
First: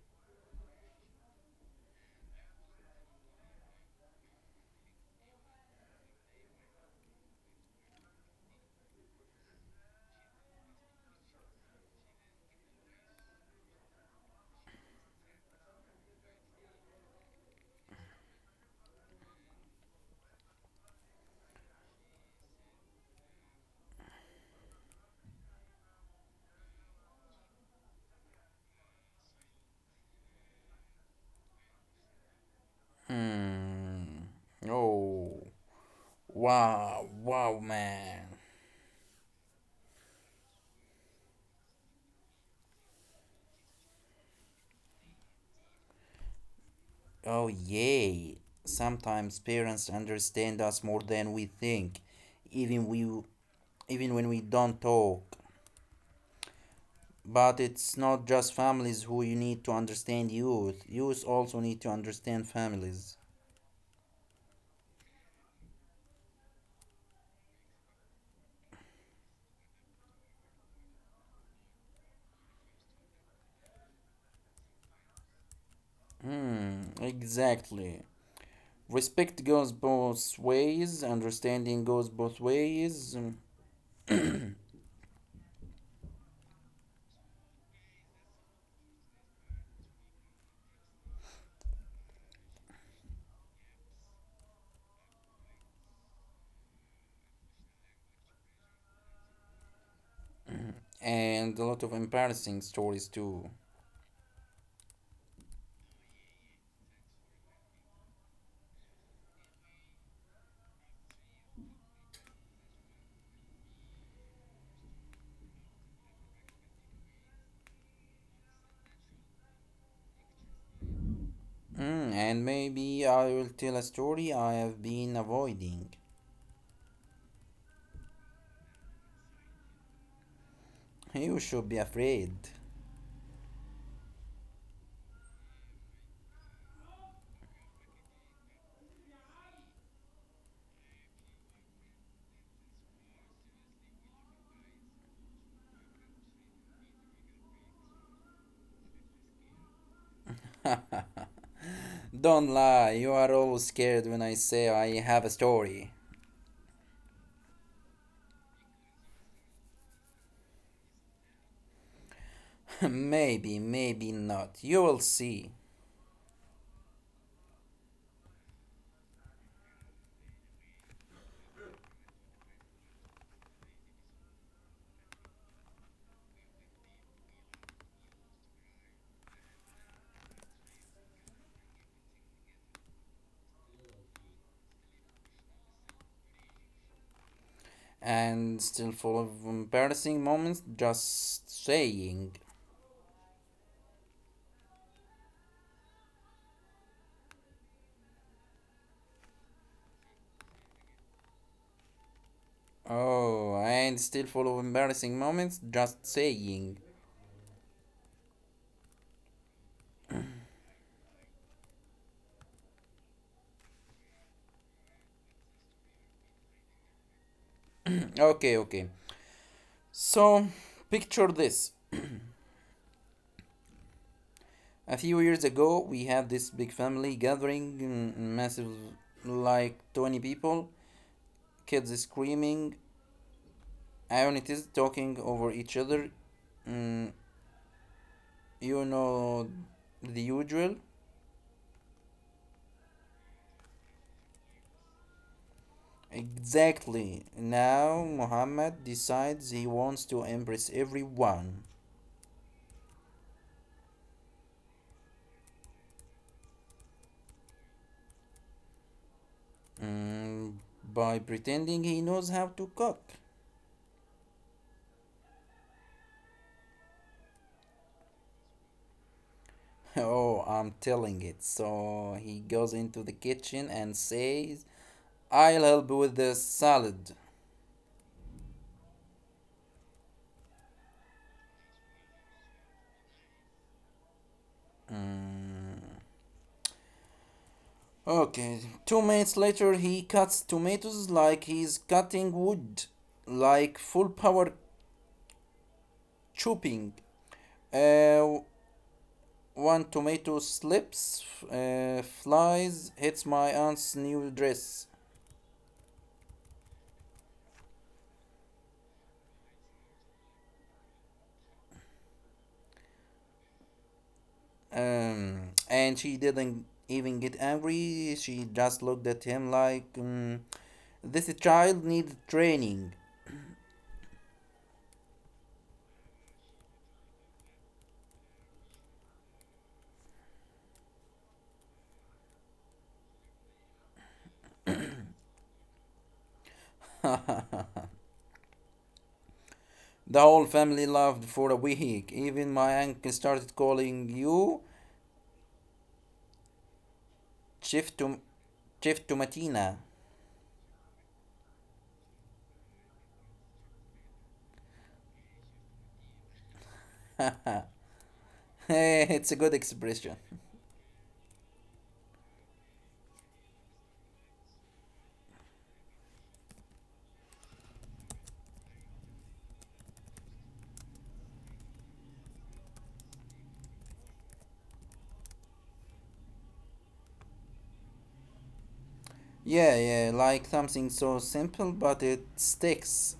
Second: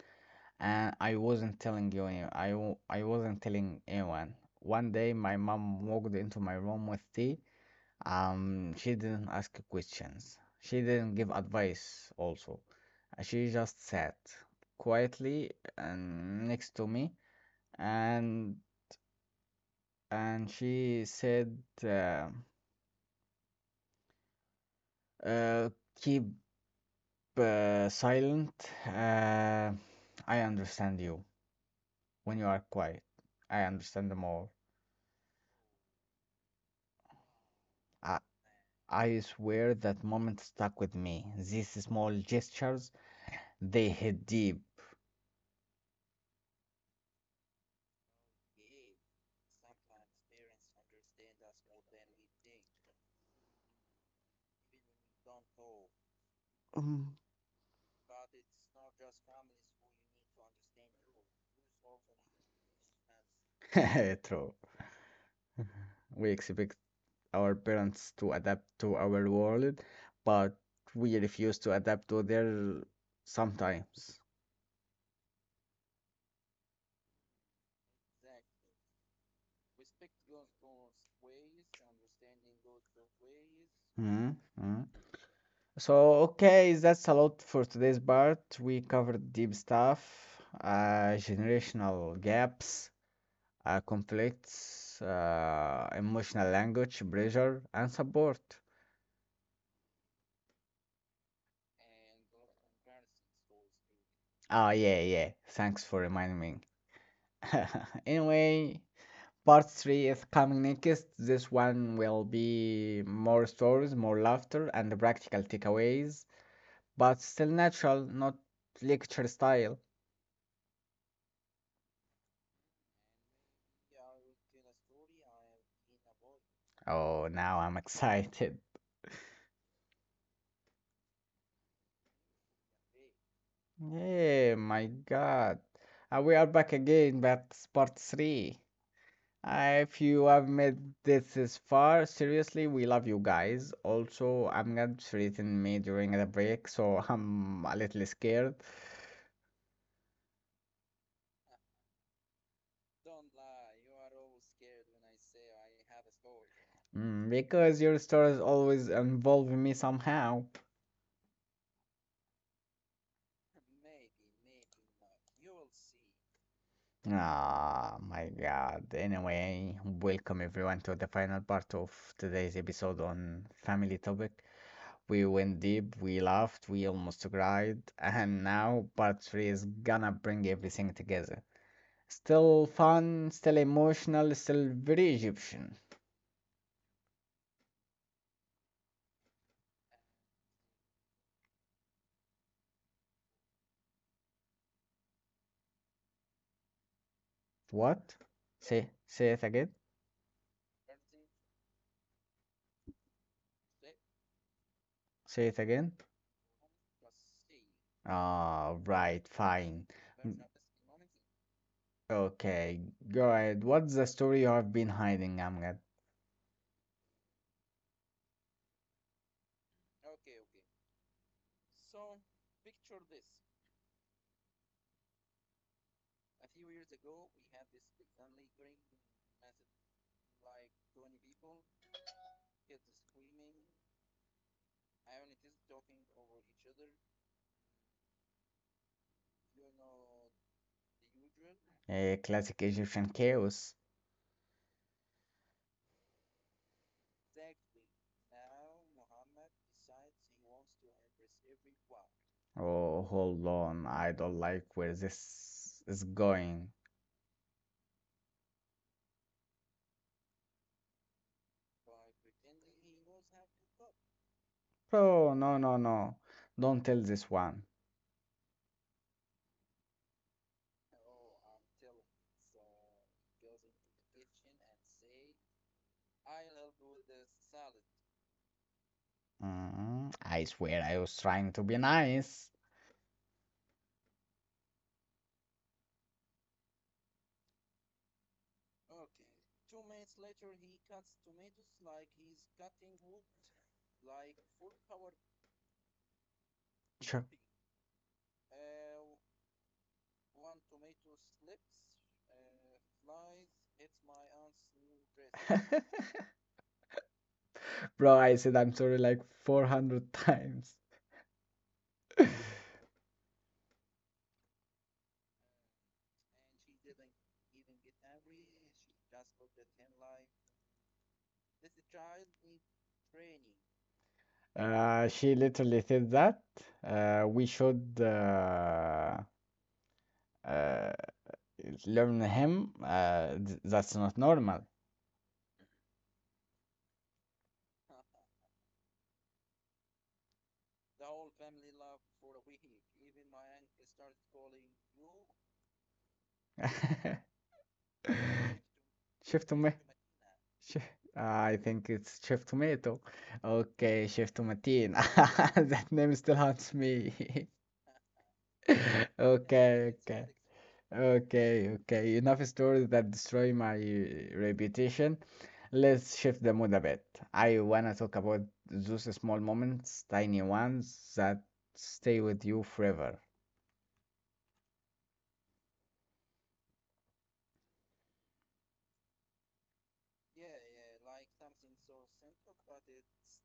A: and I wasn't telling you, I wasn't telling anyone. One day, my mom walked into my room with tea. She didn't ask questions. She didn't give advice also. She just sat quietly and next to me and and she said uh, uh, keep silent. Uh, I understand you when you are quiet. I understand them all.
B: Oh, wow, wow,
A: I,
B: man.
A: I swear that moment stuck with me. These small gestures, they hit deep.
B: Oh, yay. Sometimes parents understand us more than we think, even we even when we don't talk.
A: Mm.
B: But it's not just families who you need to understand youth. Youth also need to understand families.
A: True. We expect our parents to adapt to our world, but we refuse to adapt to their sometimes.
B: Hmm, exactly. Respect goes both ways, understanding goes both ways,
A: Mhm, mhm. So, okay, that's a lot for today's part. We covered deep stuff, generational gaps, conflicts, emotional language, pressure, and support.
B: and a lot of embarrassing stories too.
A: Ah, yeah, yeah. Thanks for reminding me. Anyway, Part 3 is coming next. This one will be more stories, more laughter, and practical takeaways, but still natural, not lecture style.
B: Hmm, and maybe I will tell a story I have been avoiding.
A: Oh, now I'm excited.
B: You should be afraid.
A: Yeah, my god. We are back again, that's part 3. If you have made this far, seriously, we love you guys. Also, I'm Amgad threatened me during the break, so I'm a little scared.
B: Don't lie, you are always scared when I say I have a story.
A: Because your stories always involve me somehow.
B: Maybe, maybe not. You will see.
A: Ah, my God. Anyway, welcome everyone to the final part of today's episode on family topic. We went deep, we laughed, we almost cried, and now part three is gonna bring everything together. Still fun, still emotional, still very Egyptian.
B: And still full of embarrassing moments, just saying.
A: What? Say it again.
B: Oh, and still full of
A: Say it again.
B: embarrassing moments, just saying.
A: Ah, right, fine. Okay, go ahead. What's the story you have been hiding, Amgad?
B: Okay, okay. So, picture this. A few years ago, we had this big family gathering, massive, like 20 people, kids screaming, Ionities talking over each other. Mm, You know the usual.
A: A classic Egyptian chaos.
B: Exactly. Now Muhammad decides he wants to impress everyone
A: Oh, hold on. I don't like where this is going.
B: mm, by pretending he knows how to cook.
A: Bro, no, no, no. Don't tell this one.
B: Oh, I'm telling it. So he goes into the kitchen and says, I'll help with the salad.
A: I swear I was trying to be nice.
B: Okay, 2 minutes later, he cuts tomatoes like he's cutting wood, like full power chopping.
A: Sure.
B: Uh, one tomato slips, flies, hits my aunt's new dress.
A: Bro, I said I'm sorry like 400 times.
B: And she didn't even get angry. She just looked at him like, mm, this child needs training.
A: She literally said that we should uh, learn him. That's not normal.
B: The whole family laughed for a week. Even my uncle started calling you Chief, to," Chief
A: Shift to me.
B: Tomatina.
A: Shi- I think it's Chef Tomato. Okay, Chef Tomatine. That name still haunts me.
B: It's a good
A: Okay, okay.
B: expression.
A: Okay, okay. Enough stories that destroy my reputation. Let's shift the mood a bit. I wanna talk about those small moments, tiny ones that stay with you forever.
B: Yeah, yeah, like something so simple, but it sticks.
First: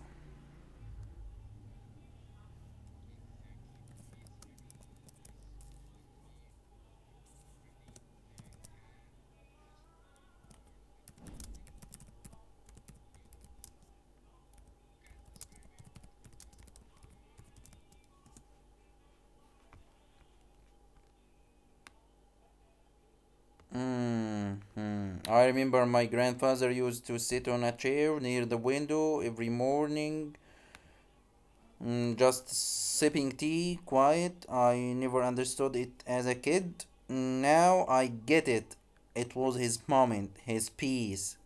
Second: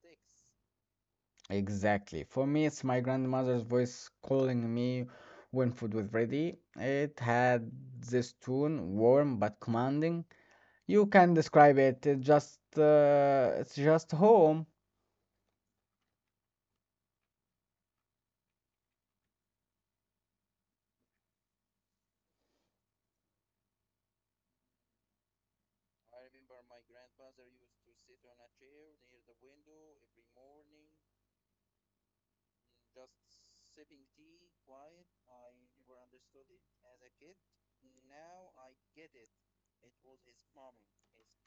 A: Exactly. For me, it's my grandmother's voice calling me when food was ready. It had this tone, warm but commanding. You can describe it. It's just home.
B: Hmm. I remember my grandfather used to sit on a chair near the window every morning, just sipping tea, quiet. I never understood it as a kid. Now I get it. It was his moment, his peace.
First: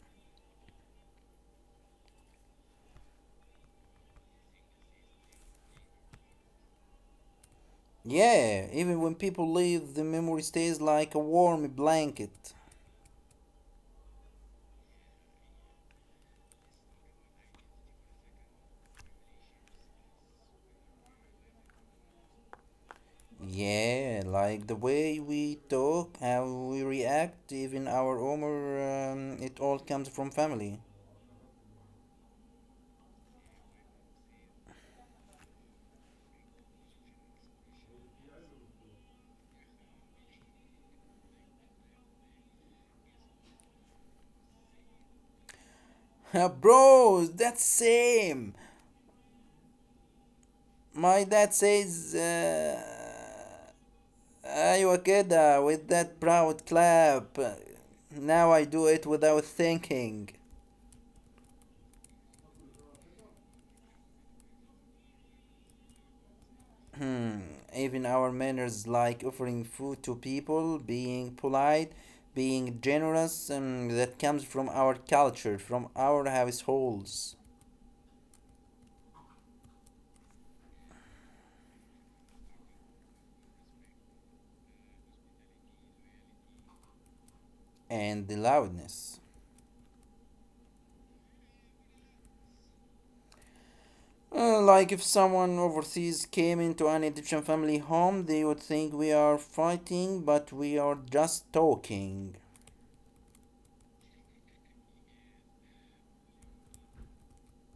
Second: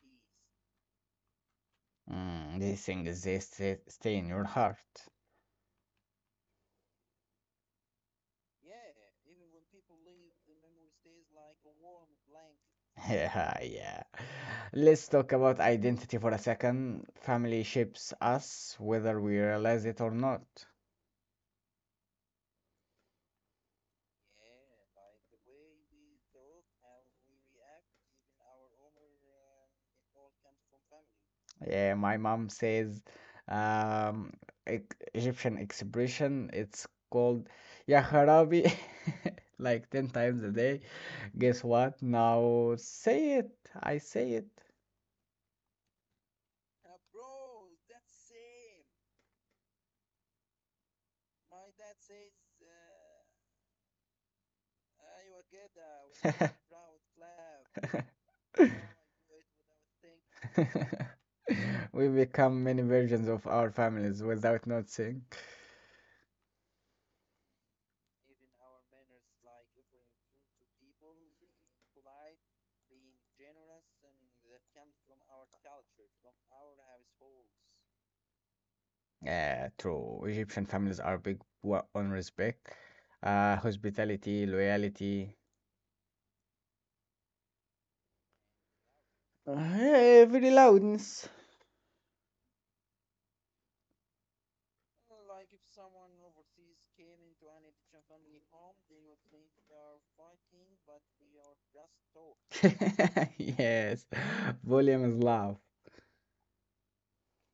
A: These things they stay in your heart.
B: Yeah, even when people leave, the memory stays like a warm blanket.
A: Yeah, yeah. Let's talk about identity for a second. Family shapes us whether we realize it or not.
B: Yeah, like the way we talk, how we react, even our humor, it all comes from family.
A: Yeah, my mom says um Egyptian expression, it's called Ya Kharabi like 10 times a day. Guess what? Now say it. I say it.
B: Bro, that's same. My dad says, Aywa keda, with that proud clap. Now I do it without thinking.
A: We become many versions of our families without noticing.
B: Hmm, even our manners like offering food to people, being polite, being generous, that comes from our culture, from our households,
A: Yeah, true. Egyptian families are big on respect, hospitality, loyalty.
B: and the loudness.
A: Every loudness.
B: Like if someone overseas came into an Egyptian family home, they would think we are fighting, but we are just talking.
A: Yes, volume is love.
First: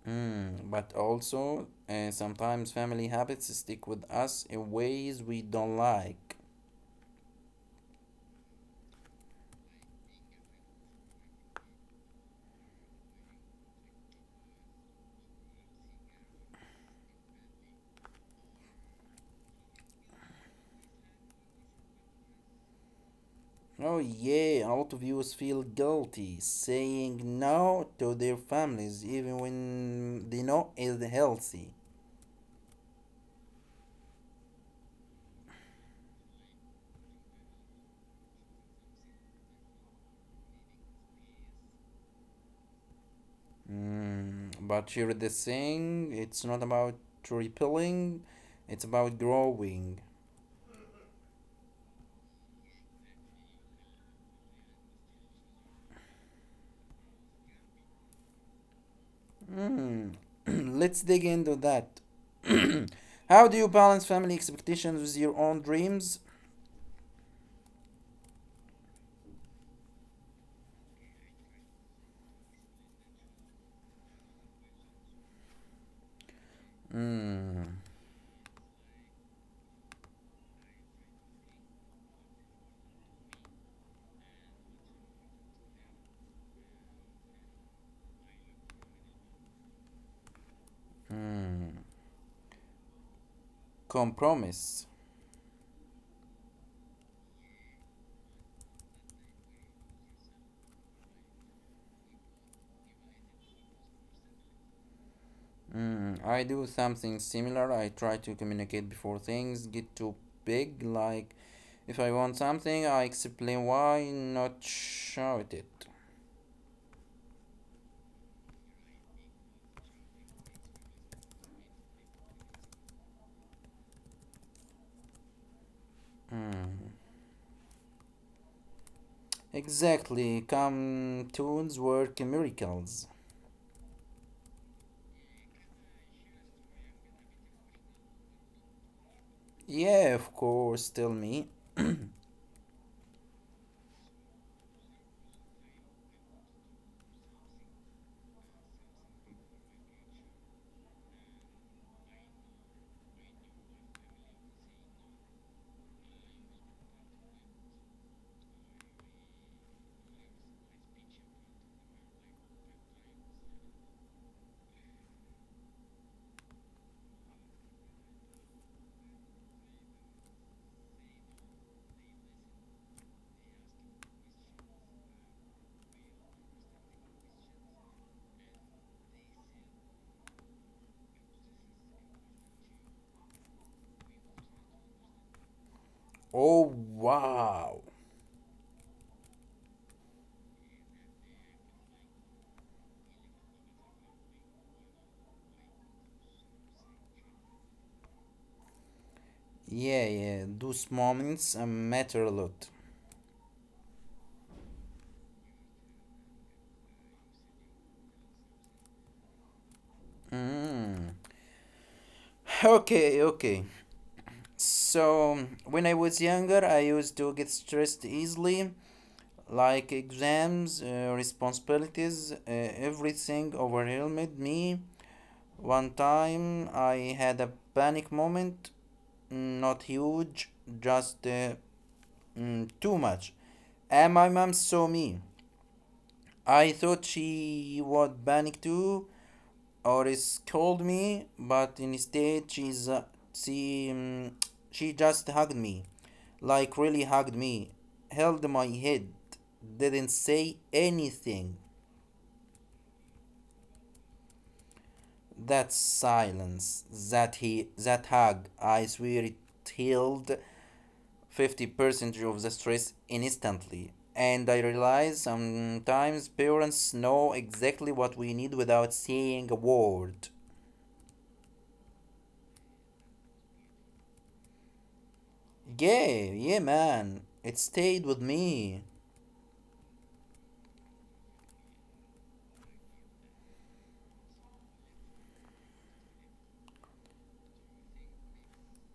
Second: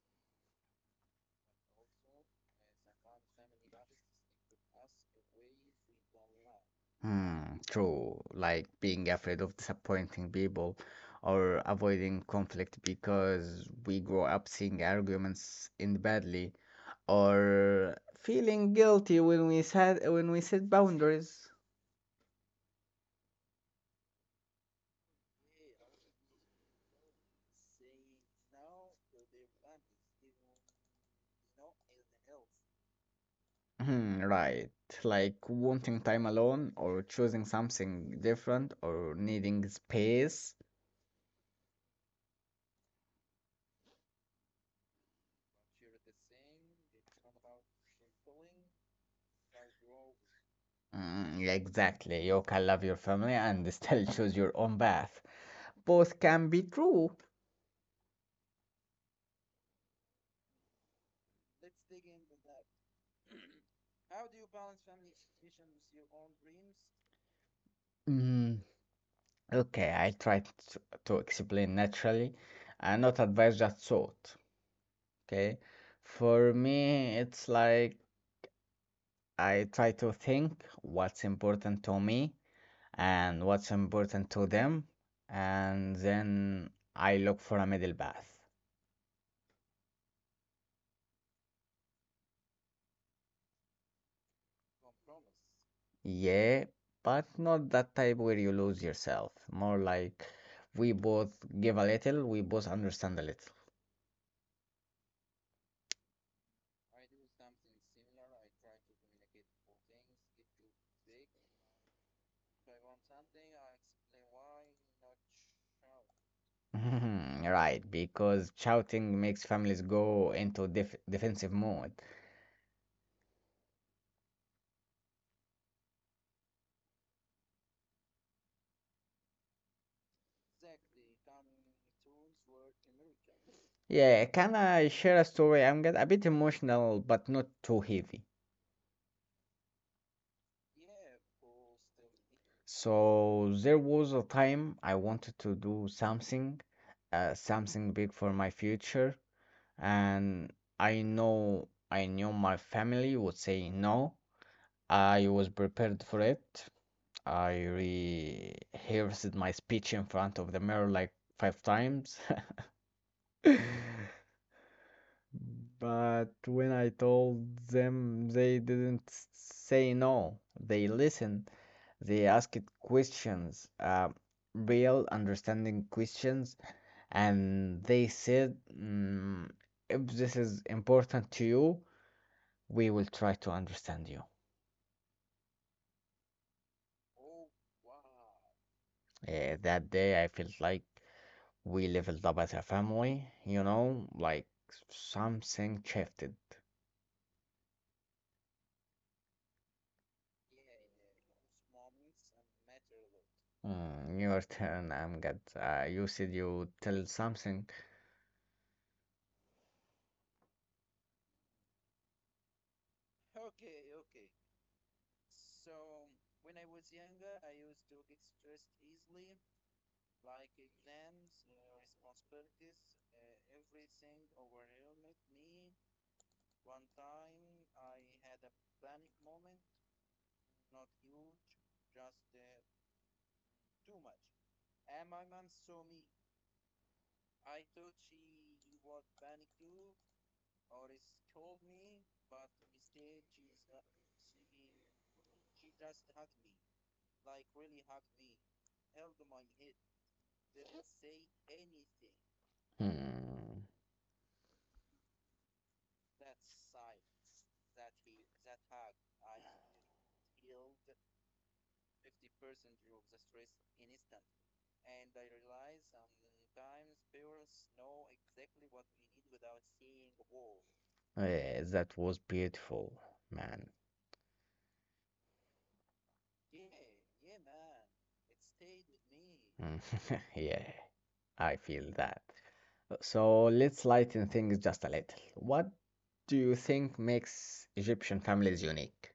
B: Mm, but also, sometimes family habits stick with us in ways we don't like.
A: Hmm, True. Like being afraid of disappointing people or avoiding conflict because we grow up seeing arguments end badly or feeling guilty when we set boundaries.
B: Oh, yeah, a lot of youth feel guilty saying no to their families, even when they know it's healthy.
A: Hmm, right. Like wanting time alone or choosing something different or needing space.
B: Mm, but here the thing, it's not about repelling, it's about growing.
A: Mm, exactly. You can love your family and still choose your own path. Both can be true.
B: Mm. Let's dig into that. How do you balance family expectations with your own dreams?
A: Hmm. Okay, I tried to explain naturally and not advise just thought. Okay, for me, it's
B: Mm.
A: like I try to think what's important to me and what's important to them, and then I look for a middle path.
B: Mm. Compromise.
A: Yeah, but not that type where you lose yourself, more like we both give a little, we both understand a little.
B: Mm. I do something similar. I try to communicate before things get too big. Like, if I want something, I explain why, not shout it.
A: Mhm, right, because shouting makes families go into defensive mode.
B: Mm. Exactly. Cartoons work miracles.
A: Yeah, can I share a story? I'm get a bit emotional, but not too heavy.
B: Yeah, of course. Tell me.
A: So there was a time I wanted to do something, something big for my future, and I knew my family would say no. I was prepared for it. I rehearsed my speech in front of the mirror like five times. But when I told them, they didn't say no. They listened. They asked questions, real understanding questions, and they said, if this is important to you, we will try to understand you.
B: Oh, wow.
A: That day, I felt like we leveled up as a family, like something shifted.
B: Yeah, yeah, those moments matter a lot.
A: Your turn, Amgad. You said you tell something.
B: Mm. Okay, okay. So, when I was younger, I used to get stressed easily, like exams, responsibilities, everything overwhelmed me. One time, I had a panic moment, not huge, just too much. And my mom saw me. I thought she would panic too, or is called me, but instead she um, she just hugged me, like really hugged me, held my head, didn't say anything.
A: Hmm.
B: That silence, that hug, I swear it healed 50% of the stress instantly. And I realize sometimes parents know exactly what we need without saying a word.
A: Yeah, that was beautiful, man.
B: Yeah, yeah, man. It stayed with me.
A: Me. Hmm, Yeah, I feel that. So let's lighten things just a little. What do you think makes Egyptian families unique?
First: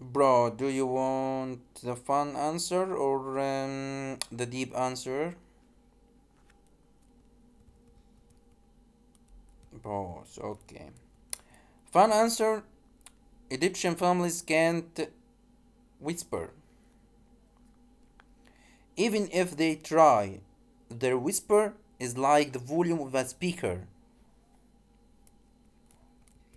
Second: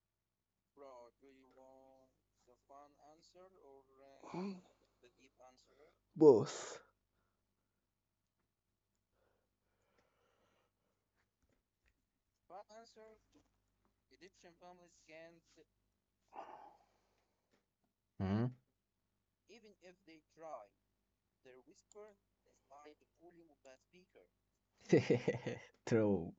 B: Bro, do you want the fun answer or the deep answer?
A: Both.
B: Both, okay. Fun answer: Egyptian families can't whisper.
A: Hmm?
B: Even if they try, their whisper is like the volume of a speaker.
A: True.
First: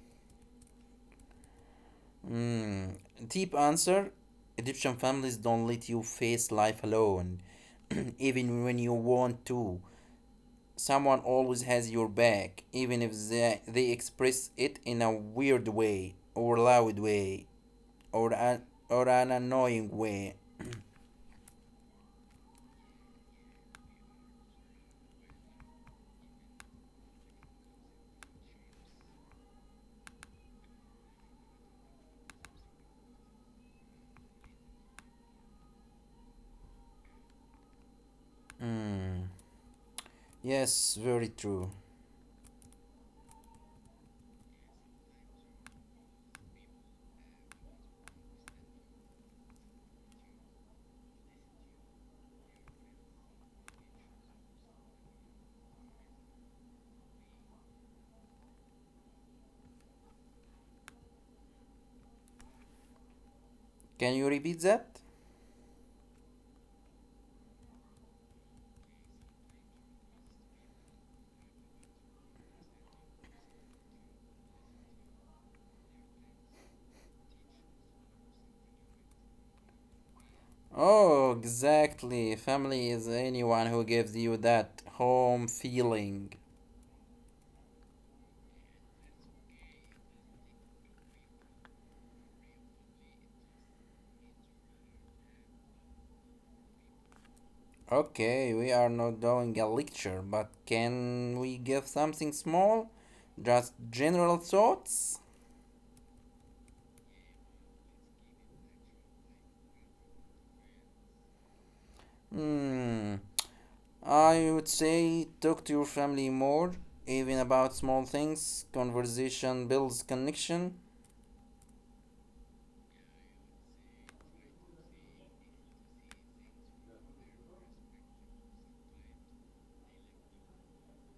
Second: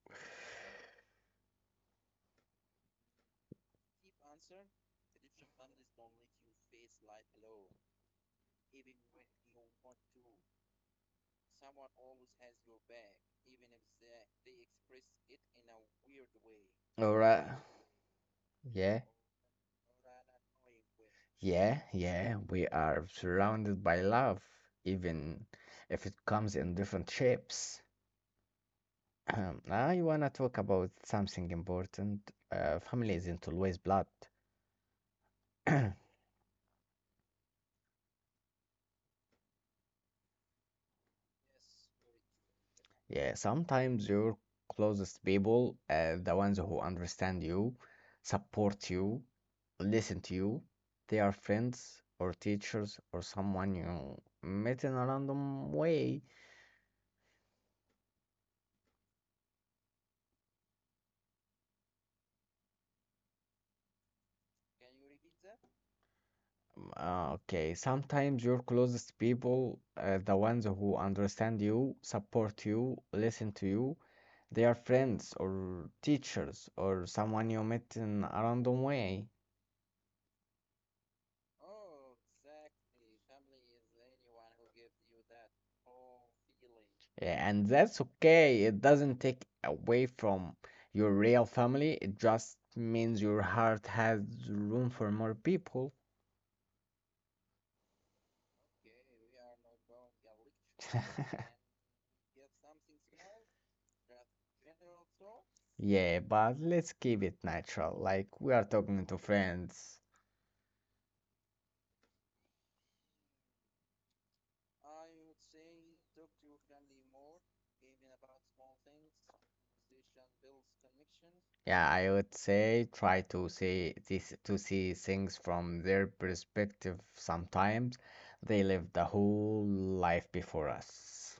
B: Mm. Deep answer: Egyptian families don't let you face life alone, even when you want to. Someone always has your back, even if they express it in a weird way, or loud
A: All right.
B: way, or an,
A: Yeah.
B: or an annoying way.
A: Yeah, yeah, we are surrounded by love, even if it comes in different shapes. I wanna talk about something important. Family isn't always blood.
B: Mm. Yes, very true.
A: Yeah, sometimes your closest people, the ones who understand you, support you, listen to you, they are friends or teachers or someone you met in a random way.
B: Can you repeat that?
A: Okay, sometimes your closest people, the ones who understand you, support you, listen to you, they are friends or teachers or someone you met in a random way.
B: Oh, exactly. Family is anyone who gives you that home feeling.
A: Yeah, and that's okay. It doesn't take away from your real family. It just means your heart has room for more people.
B: Okay, we are not doing a lecture, but can we give something small? Just general thoughts?
A: Yeah, but let's keep it natural. Like we are talking to friends.
B: Hmm. I would say talk to your family more, even about small things. Conversation builds connection,
A: Yeah, I would say try to see this to see things from their perspective sometimes. They live the whole life before us.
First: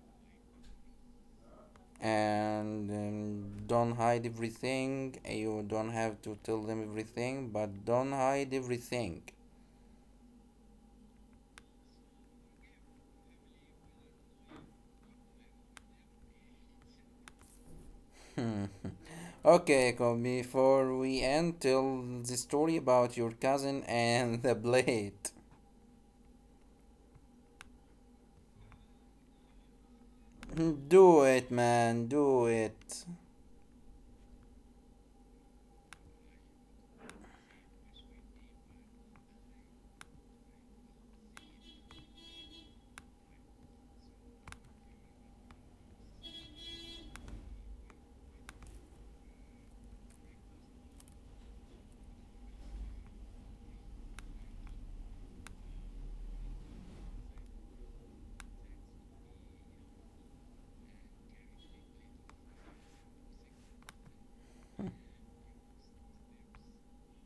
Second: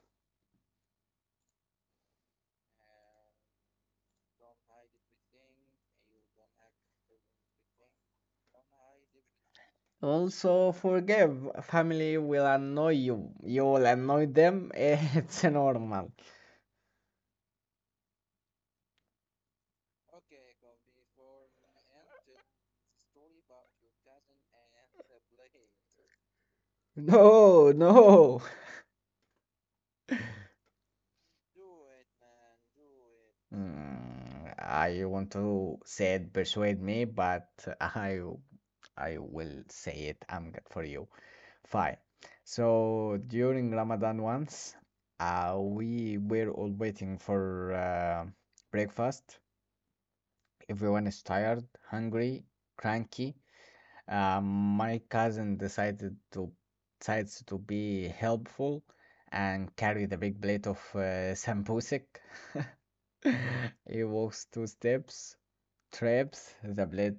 B: and don't hide everything. You don't have to tell them everything, but don't hide everything.
A: Also, forgive. Family will annoy you. You will annoy them. It's normal.
B: Okay, come before we end, tell the story about your cousin and the blade.
A: No, no.
B: Do it, man, do it.
A: I want to say it persuade me, but I I will say it. I'm good for you. Fine. So during Ramadan once, we were all waiting for breakfast. Everyone is tired, hungry, cranky. My cousin decided to decides to be helpful and carry the big plate of sambusak. He walks two steps, trips, the plate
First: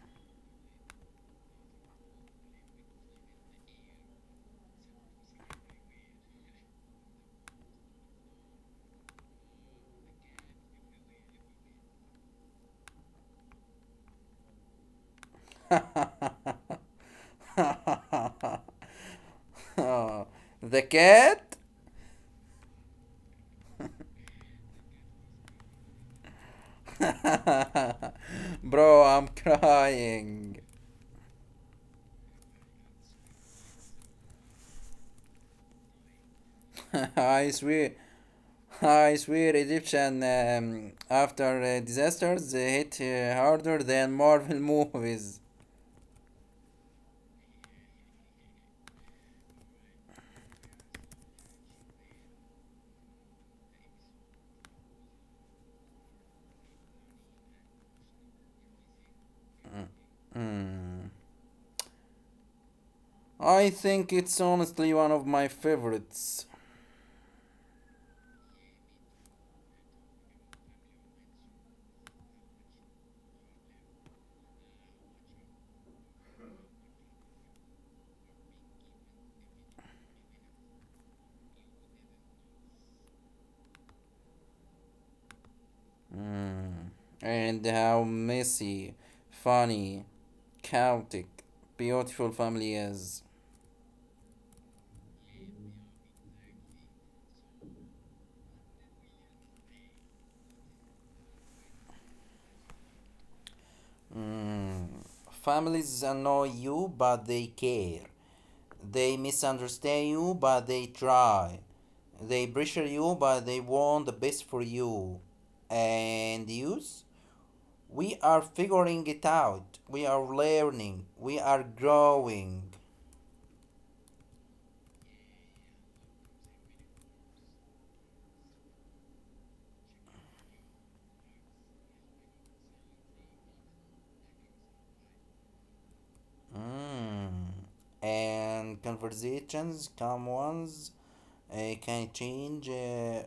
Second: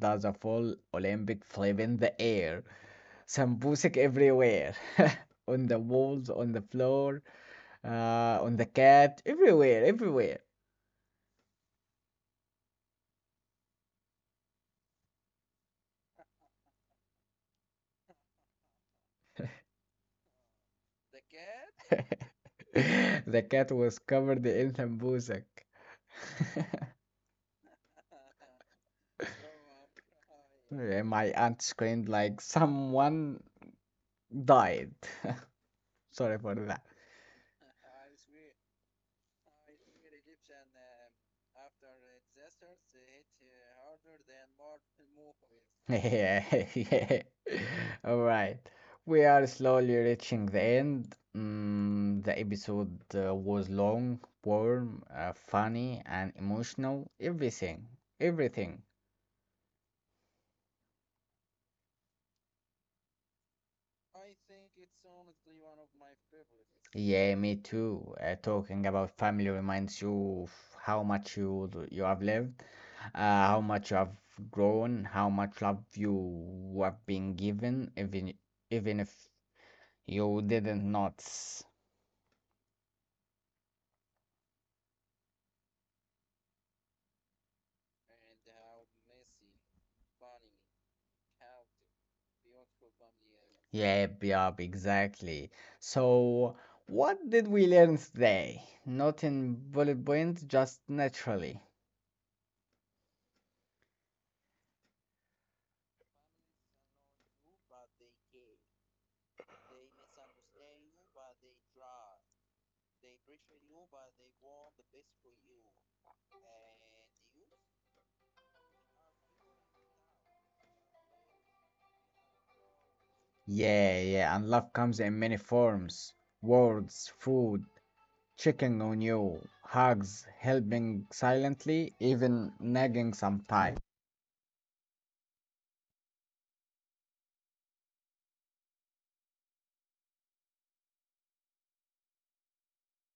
A: does a full Olympic flip in the air. Some music everywhere. On the walls, on the floor, on the cat, everywhere, everywhere.
B: Oh, the cat.
A: The cat was covered in sambusak.
B: Bro, I'm crying.
A: Yeah, my aunt screamed like someone died. Sorry for that.
B: I swear, I swear, Egyptian after disasters they hit harder than Marvel movies.
A: Movies. Yeah, yeah. All right. We are slowly reaching the end. The episode was long, warm, funny, and emotional. Everything. Everything.
B: Hmm. I think it's honestly one of my favorites.
A: Yeah, me too. Talking about family reminds you of how much you have lived, how much you have grown, how much love you have been given, even if you didn't notice.
B: Hmm. And how messy, funny, chaotic, beautiful family is.
A: Yep, yep, exactly. So, what did we learn today? Not in bullet points, just naturally.
B: Hmm. Families annoy you, but they care. They misunderstand you, but they try. They pressure you, but they want the best for you. And youth, we are figuring it out. We are learning. We are growing.
A: Yeah, yeah, and love comes in many forms: words, food, checking on you, hugs, helping silently, even nagging sometimes.
B: Mm. And conversations, calm ones, can change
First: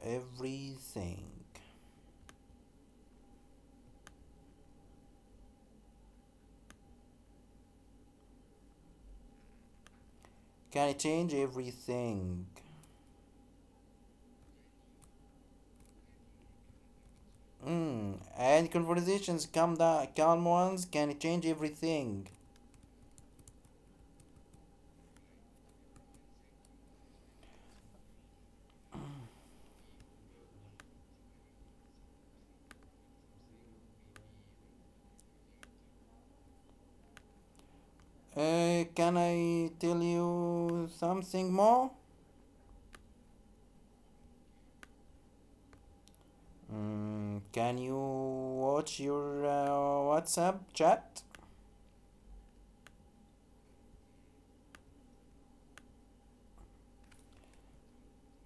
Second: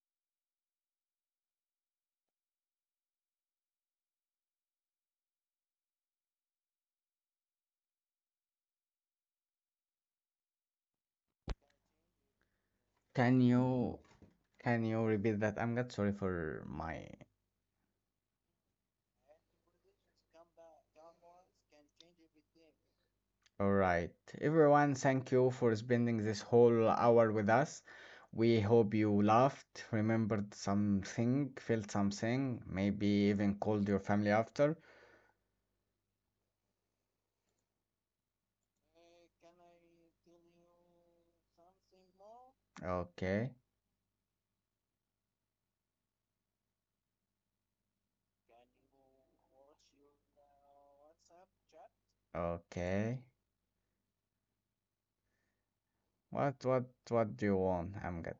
B: everything. Can change everything.
A: Can you can you repeat that, Amgad? Sorry for my.
B: Mm. And conversations, calm ones, can change everything.
A: All right, everyone. Thank you for spending this whole hour with us. We hope you laughed, remembered something, felt something, maybe even called your family after.
B: Can I tell you something more?
A: Okay,
B: Mm, can you watch your WhatsApp chat?
A: okay. What do you want, Amgad?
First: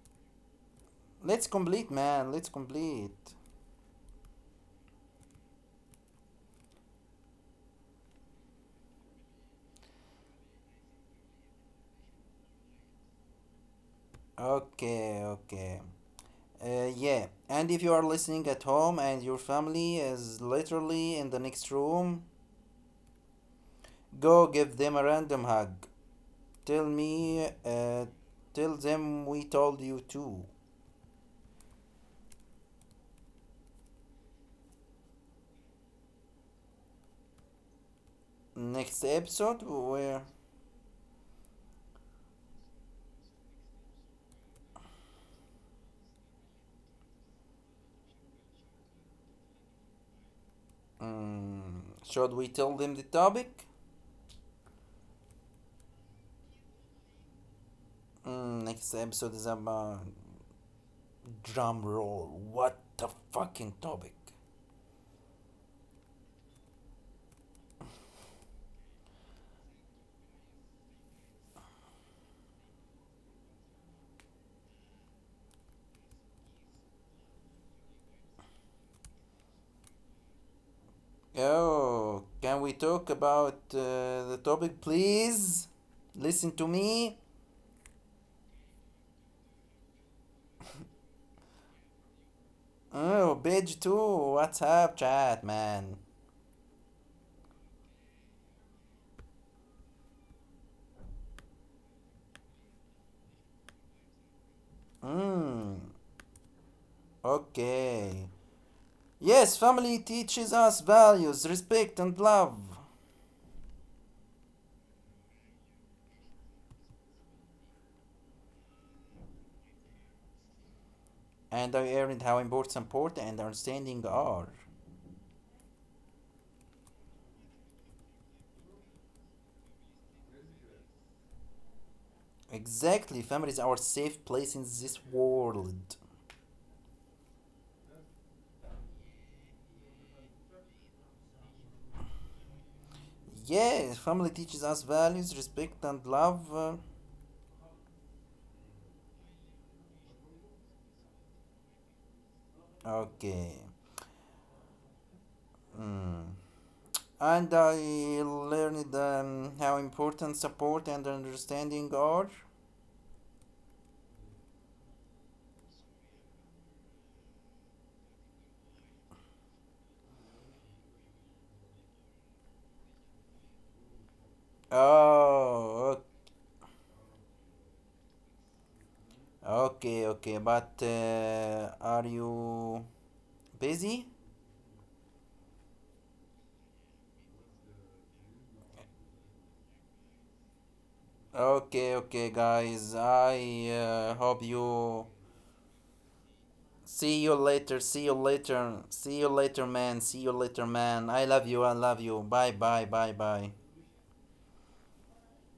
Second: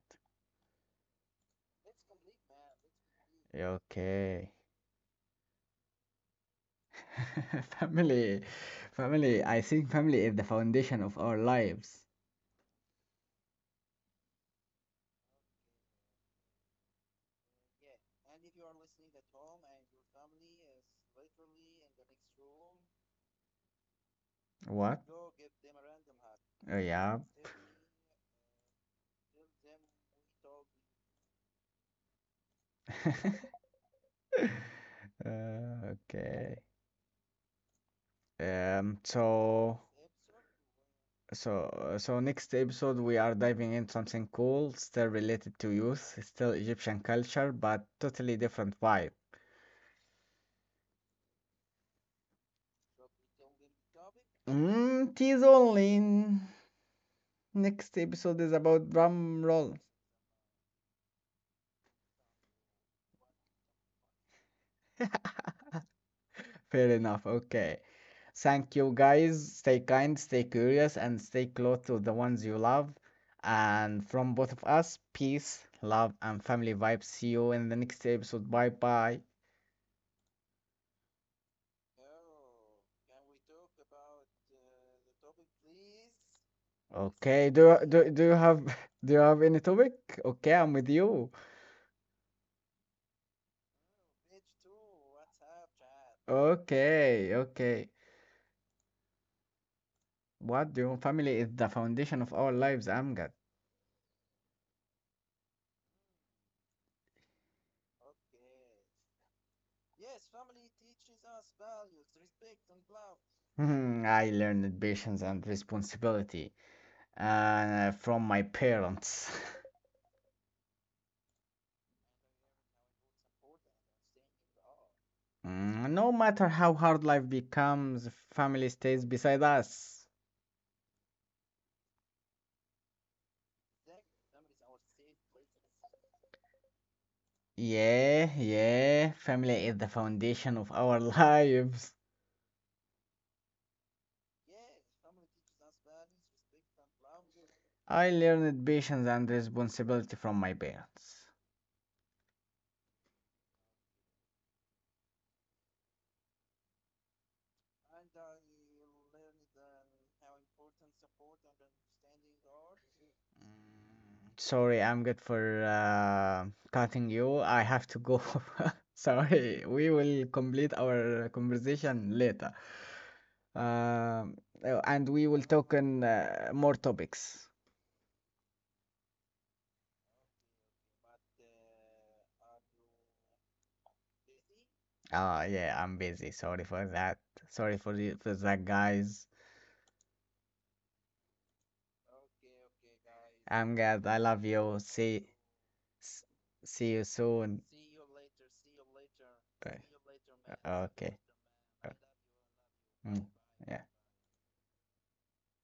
B: Let's complete, man. Let's complete.
A: Okay. Family, family. I think family is the foundation of our lives.
B: Okay, okay. Yeah, and if you are listening at home and your family is literally in the next room, go give
A: What?
B: them a random hug.
A: Oh,
B: Tell
A: yeah.
B: me, tell them we told you to.
A: Okay.
B: Next episode,
A: So.
B: where
A: So next episode we are diving in something cool, still related to youth, still Egyptian culture, but totally different vibe.
B: mm, should we tell them the topic?
A: Tease only. Next episode is
B: Mm,
A: about
B: next
A: drum
B: episode is
A: roll.
B: about drum roll. What the fucking topic?
A: Fair enough. Okay. Thank you, guys. Stay kind, stay curious, and stay close to the ones you love. And from both of us, peace, love, and family vibes. See you in the next episode. Bye bye.
B: Oh, can we talk about the topic, please? Listen to me.
A: Okay. Do do do you have Do you have any topic? Okay, I'm with you.
B: Oh, bitch, too. What's up, chat, man?
A: Okay. Okay. What do you Family is the foundation of our lives, Amgad.
B: Mm, okay. Yes, family teaches us values, respect, and love.
A: I learned patience and responsibility from my parents.
B: And I learned how important support and understanding are.
A: No matter how hard life becomes, family stays beside us.
B: Exactly, family is our safe place in this world.
A: Yeah, yeah, family is the foundation of our lives.
B: Yes, family teaches us values, respect, and love.
A: I learned patience and responsibility from my parents.
B: Okay. Mm. And I learned how important support and understanding are.
A: Sorry, I'm good for cutting you. I have to go. Sorry, we will complete our conversation later. Um, oh, and we will talk
B: Oh,
A: on more topics.
B: okay, okay, okay. But are you busy?
A: Oh yeah, I'm busy. Sorry for that. Sorry for you for that, guys.
B: Okay, okay,
A: Okay, okay,
B: guys.
A: guys.
B: I
A: I'm glad. I love
B: hope
A: you.
B: you.
A: S- See you
B: See you
A: soon.
B: later.
A: See you
B: See you
A: later. See you
B: later. See
A: later.
B: you later,
A: Okay. See you
B: man. See
A: later,
B: you
A: man. See
B: later,
A: you Okay.
B: man. I love you. I
A: Uh,
B: love you. Bye, bye, bye,
A: Bye bye.
B: bye.
A: Yeah.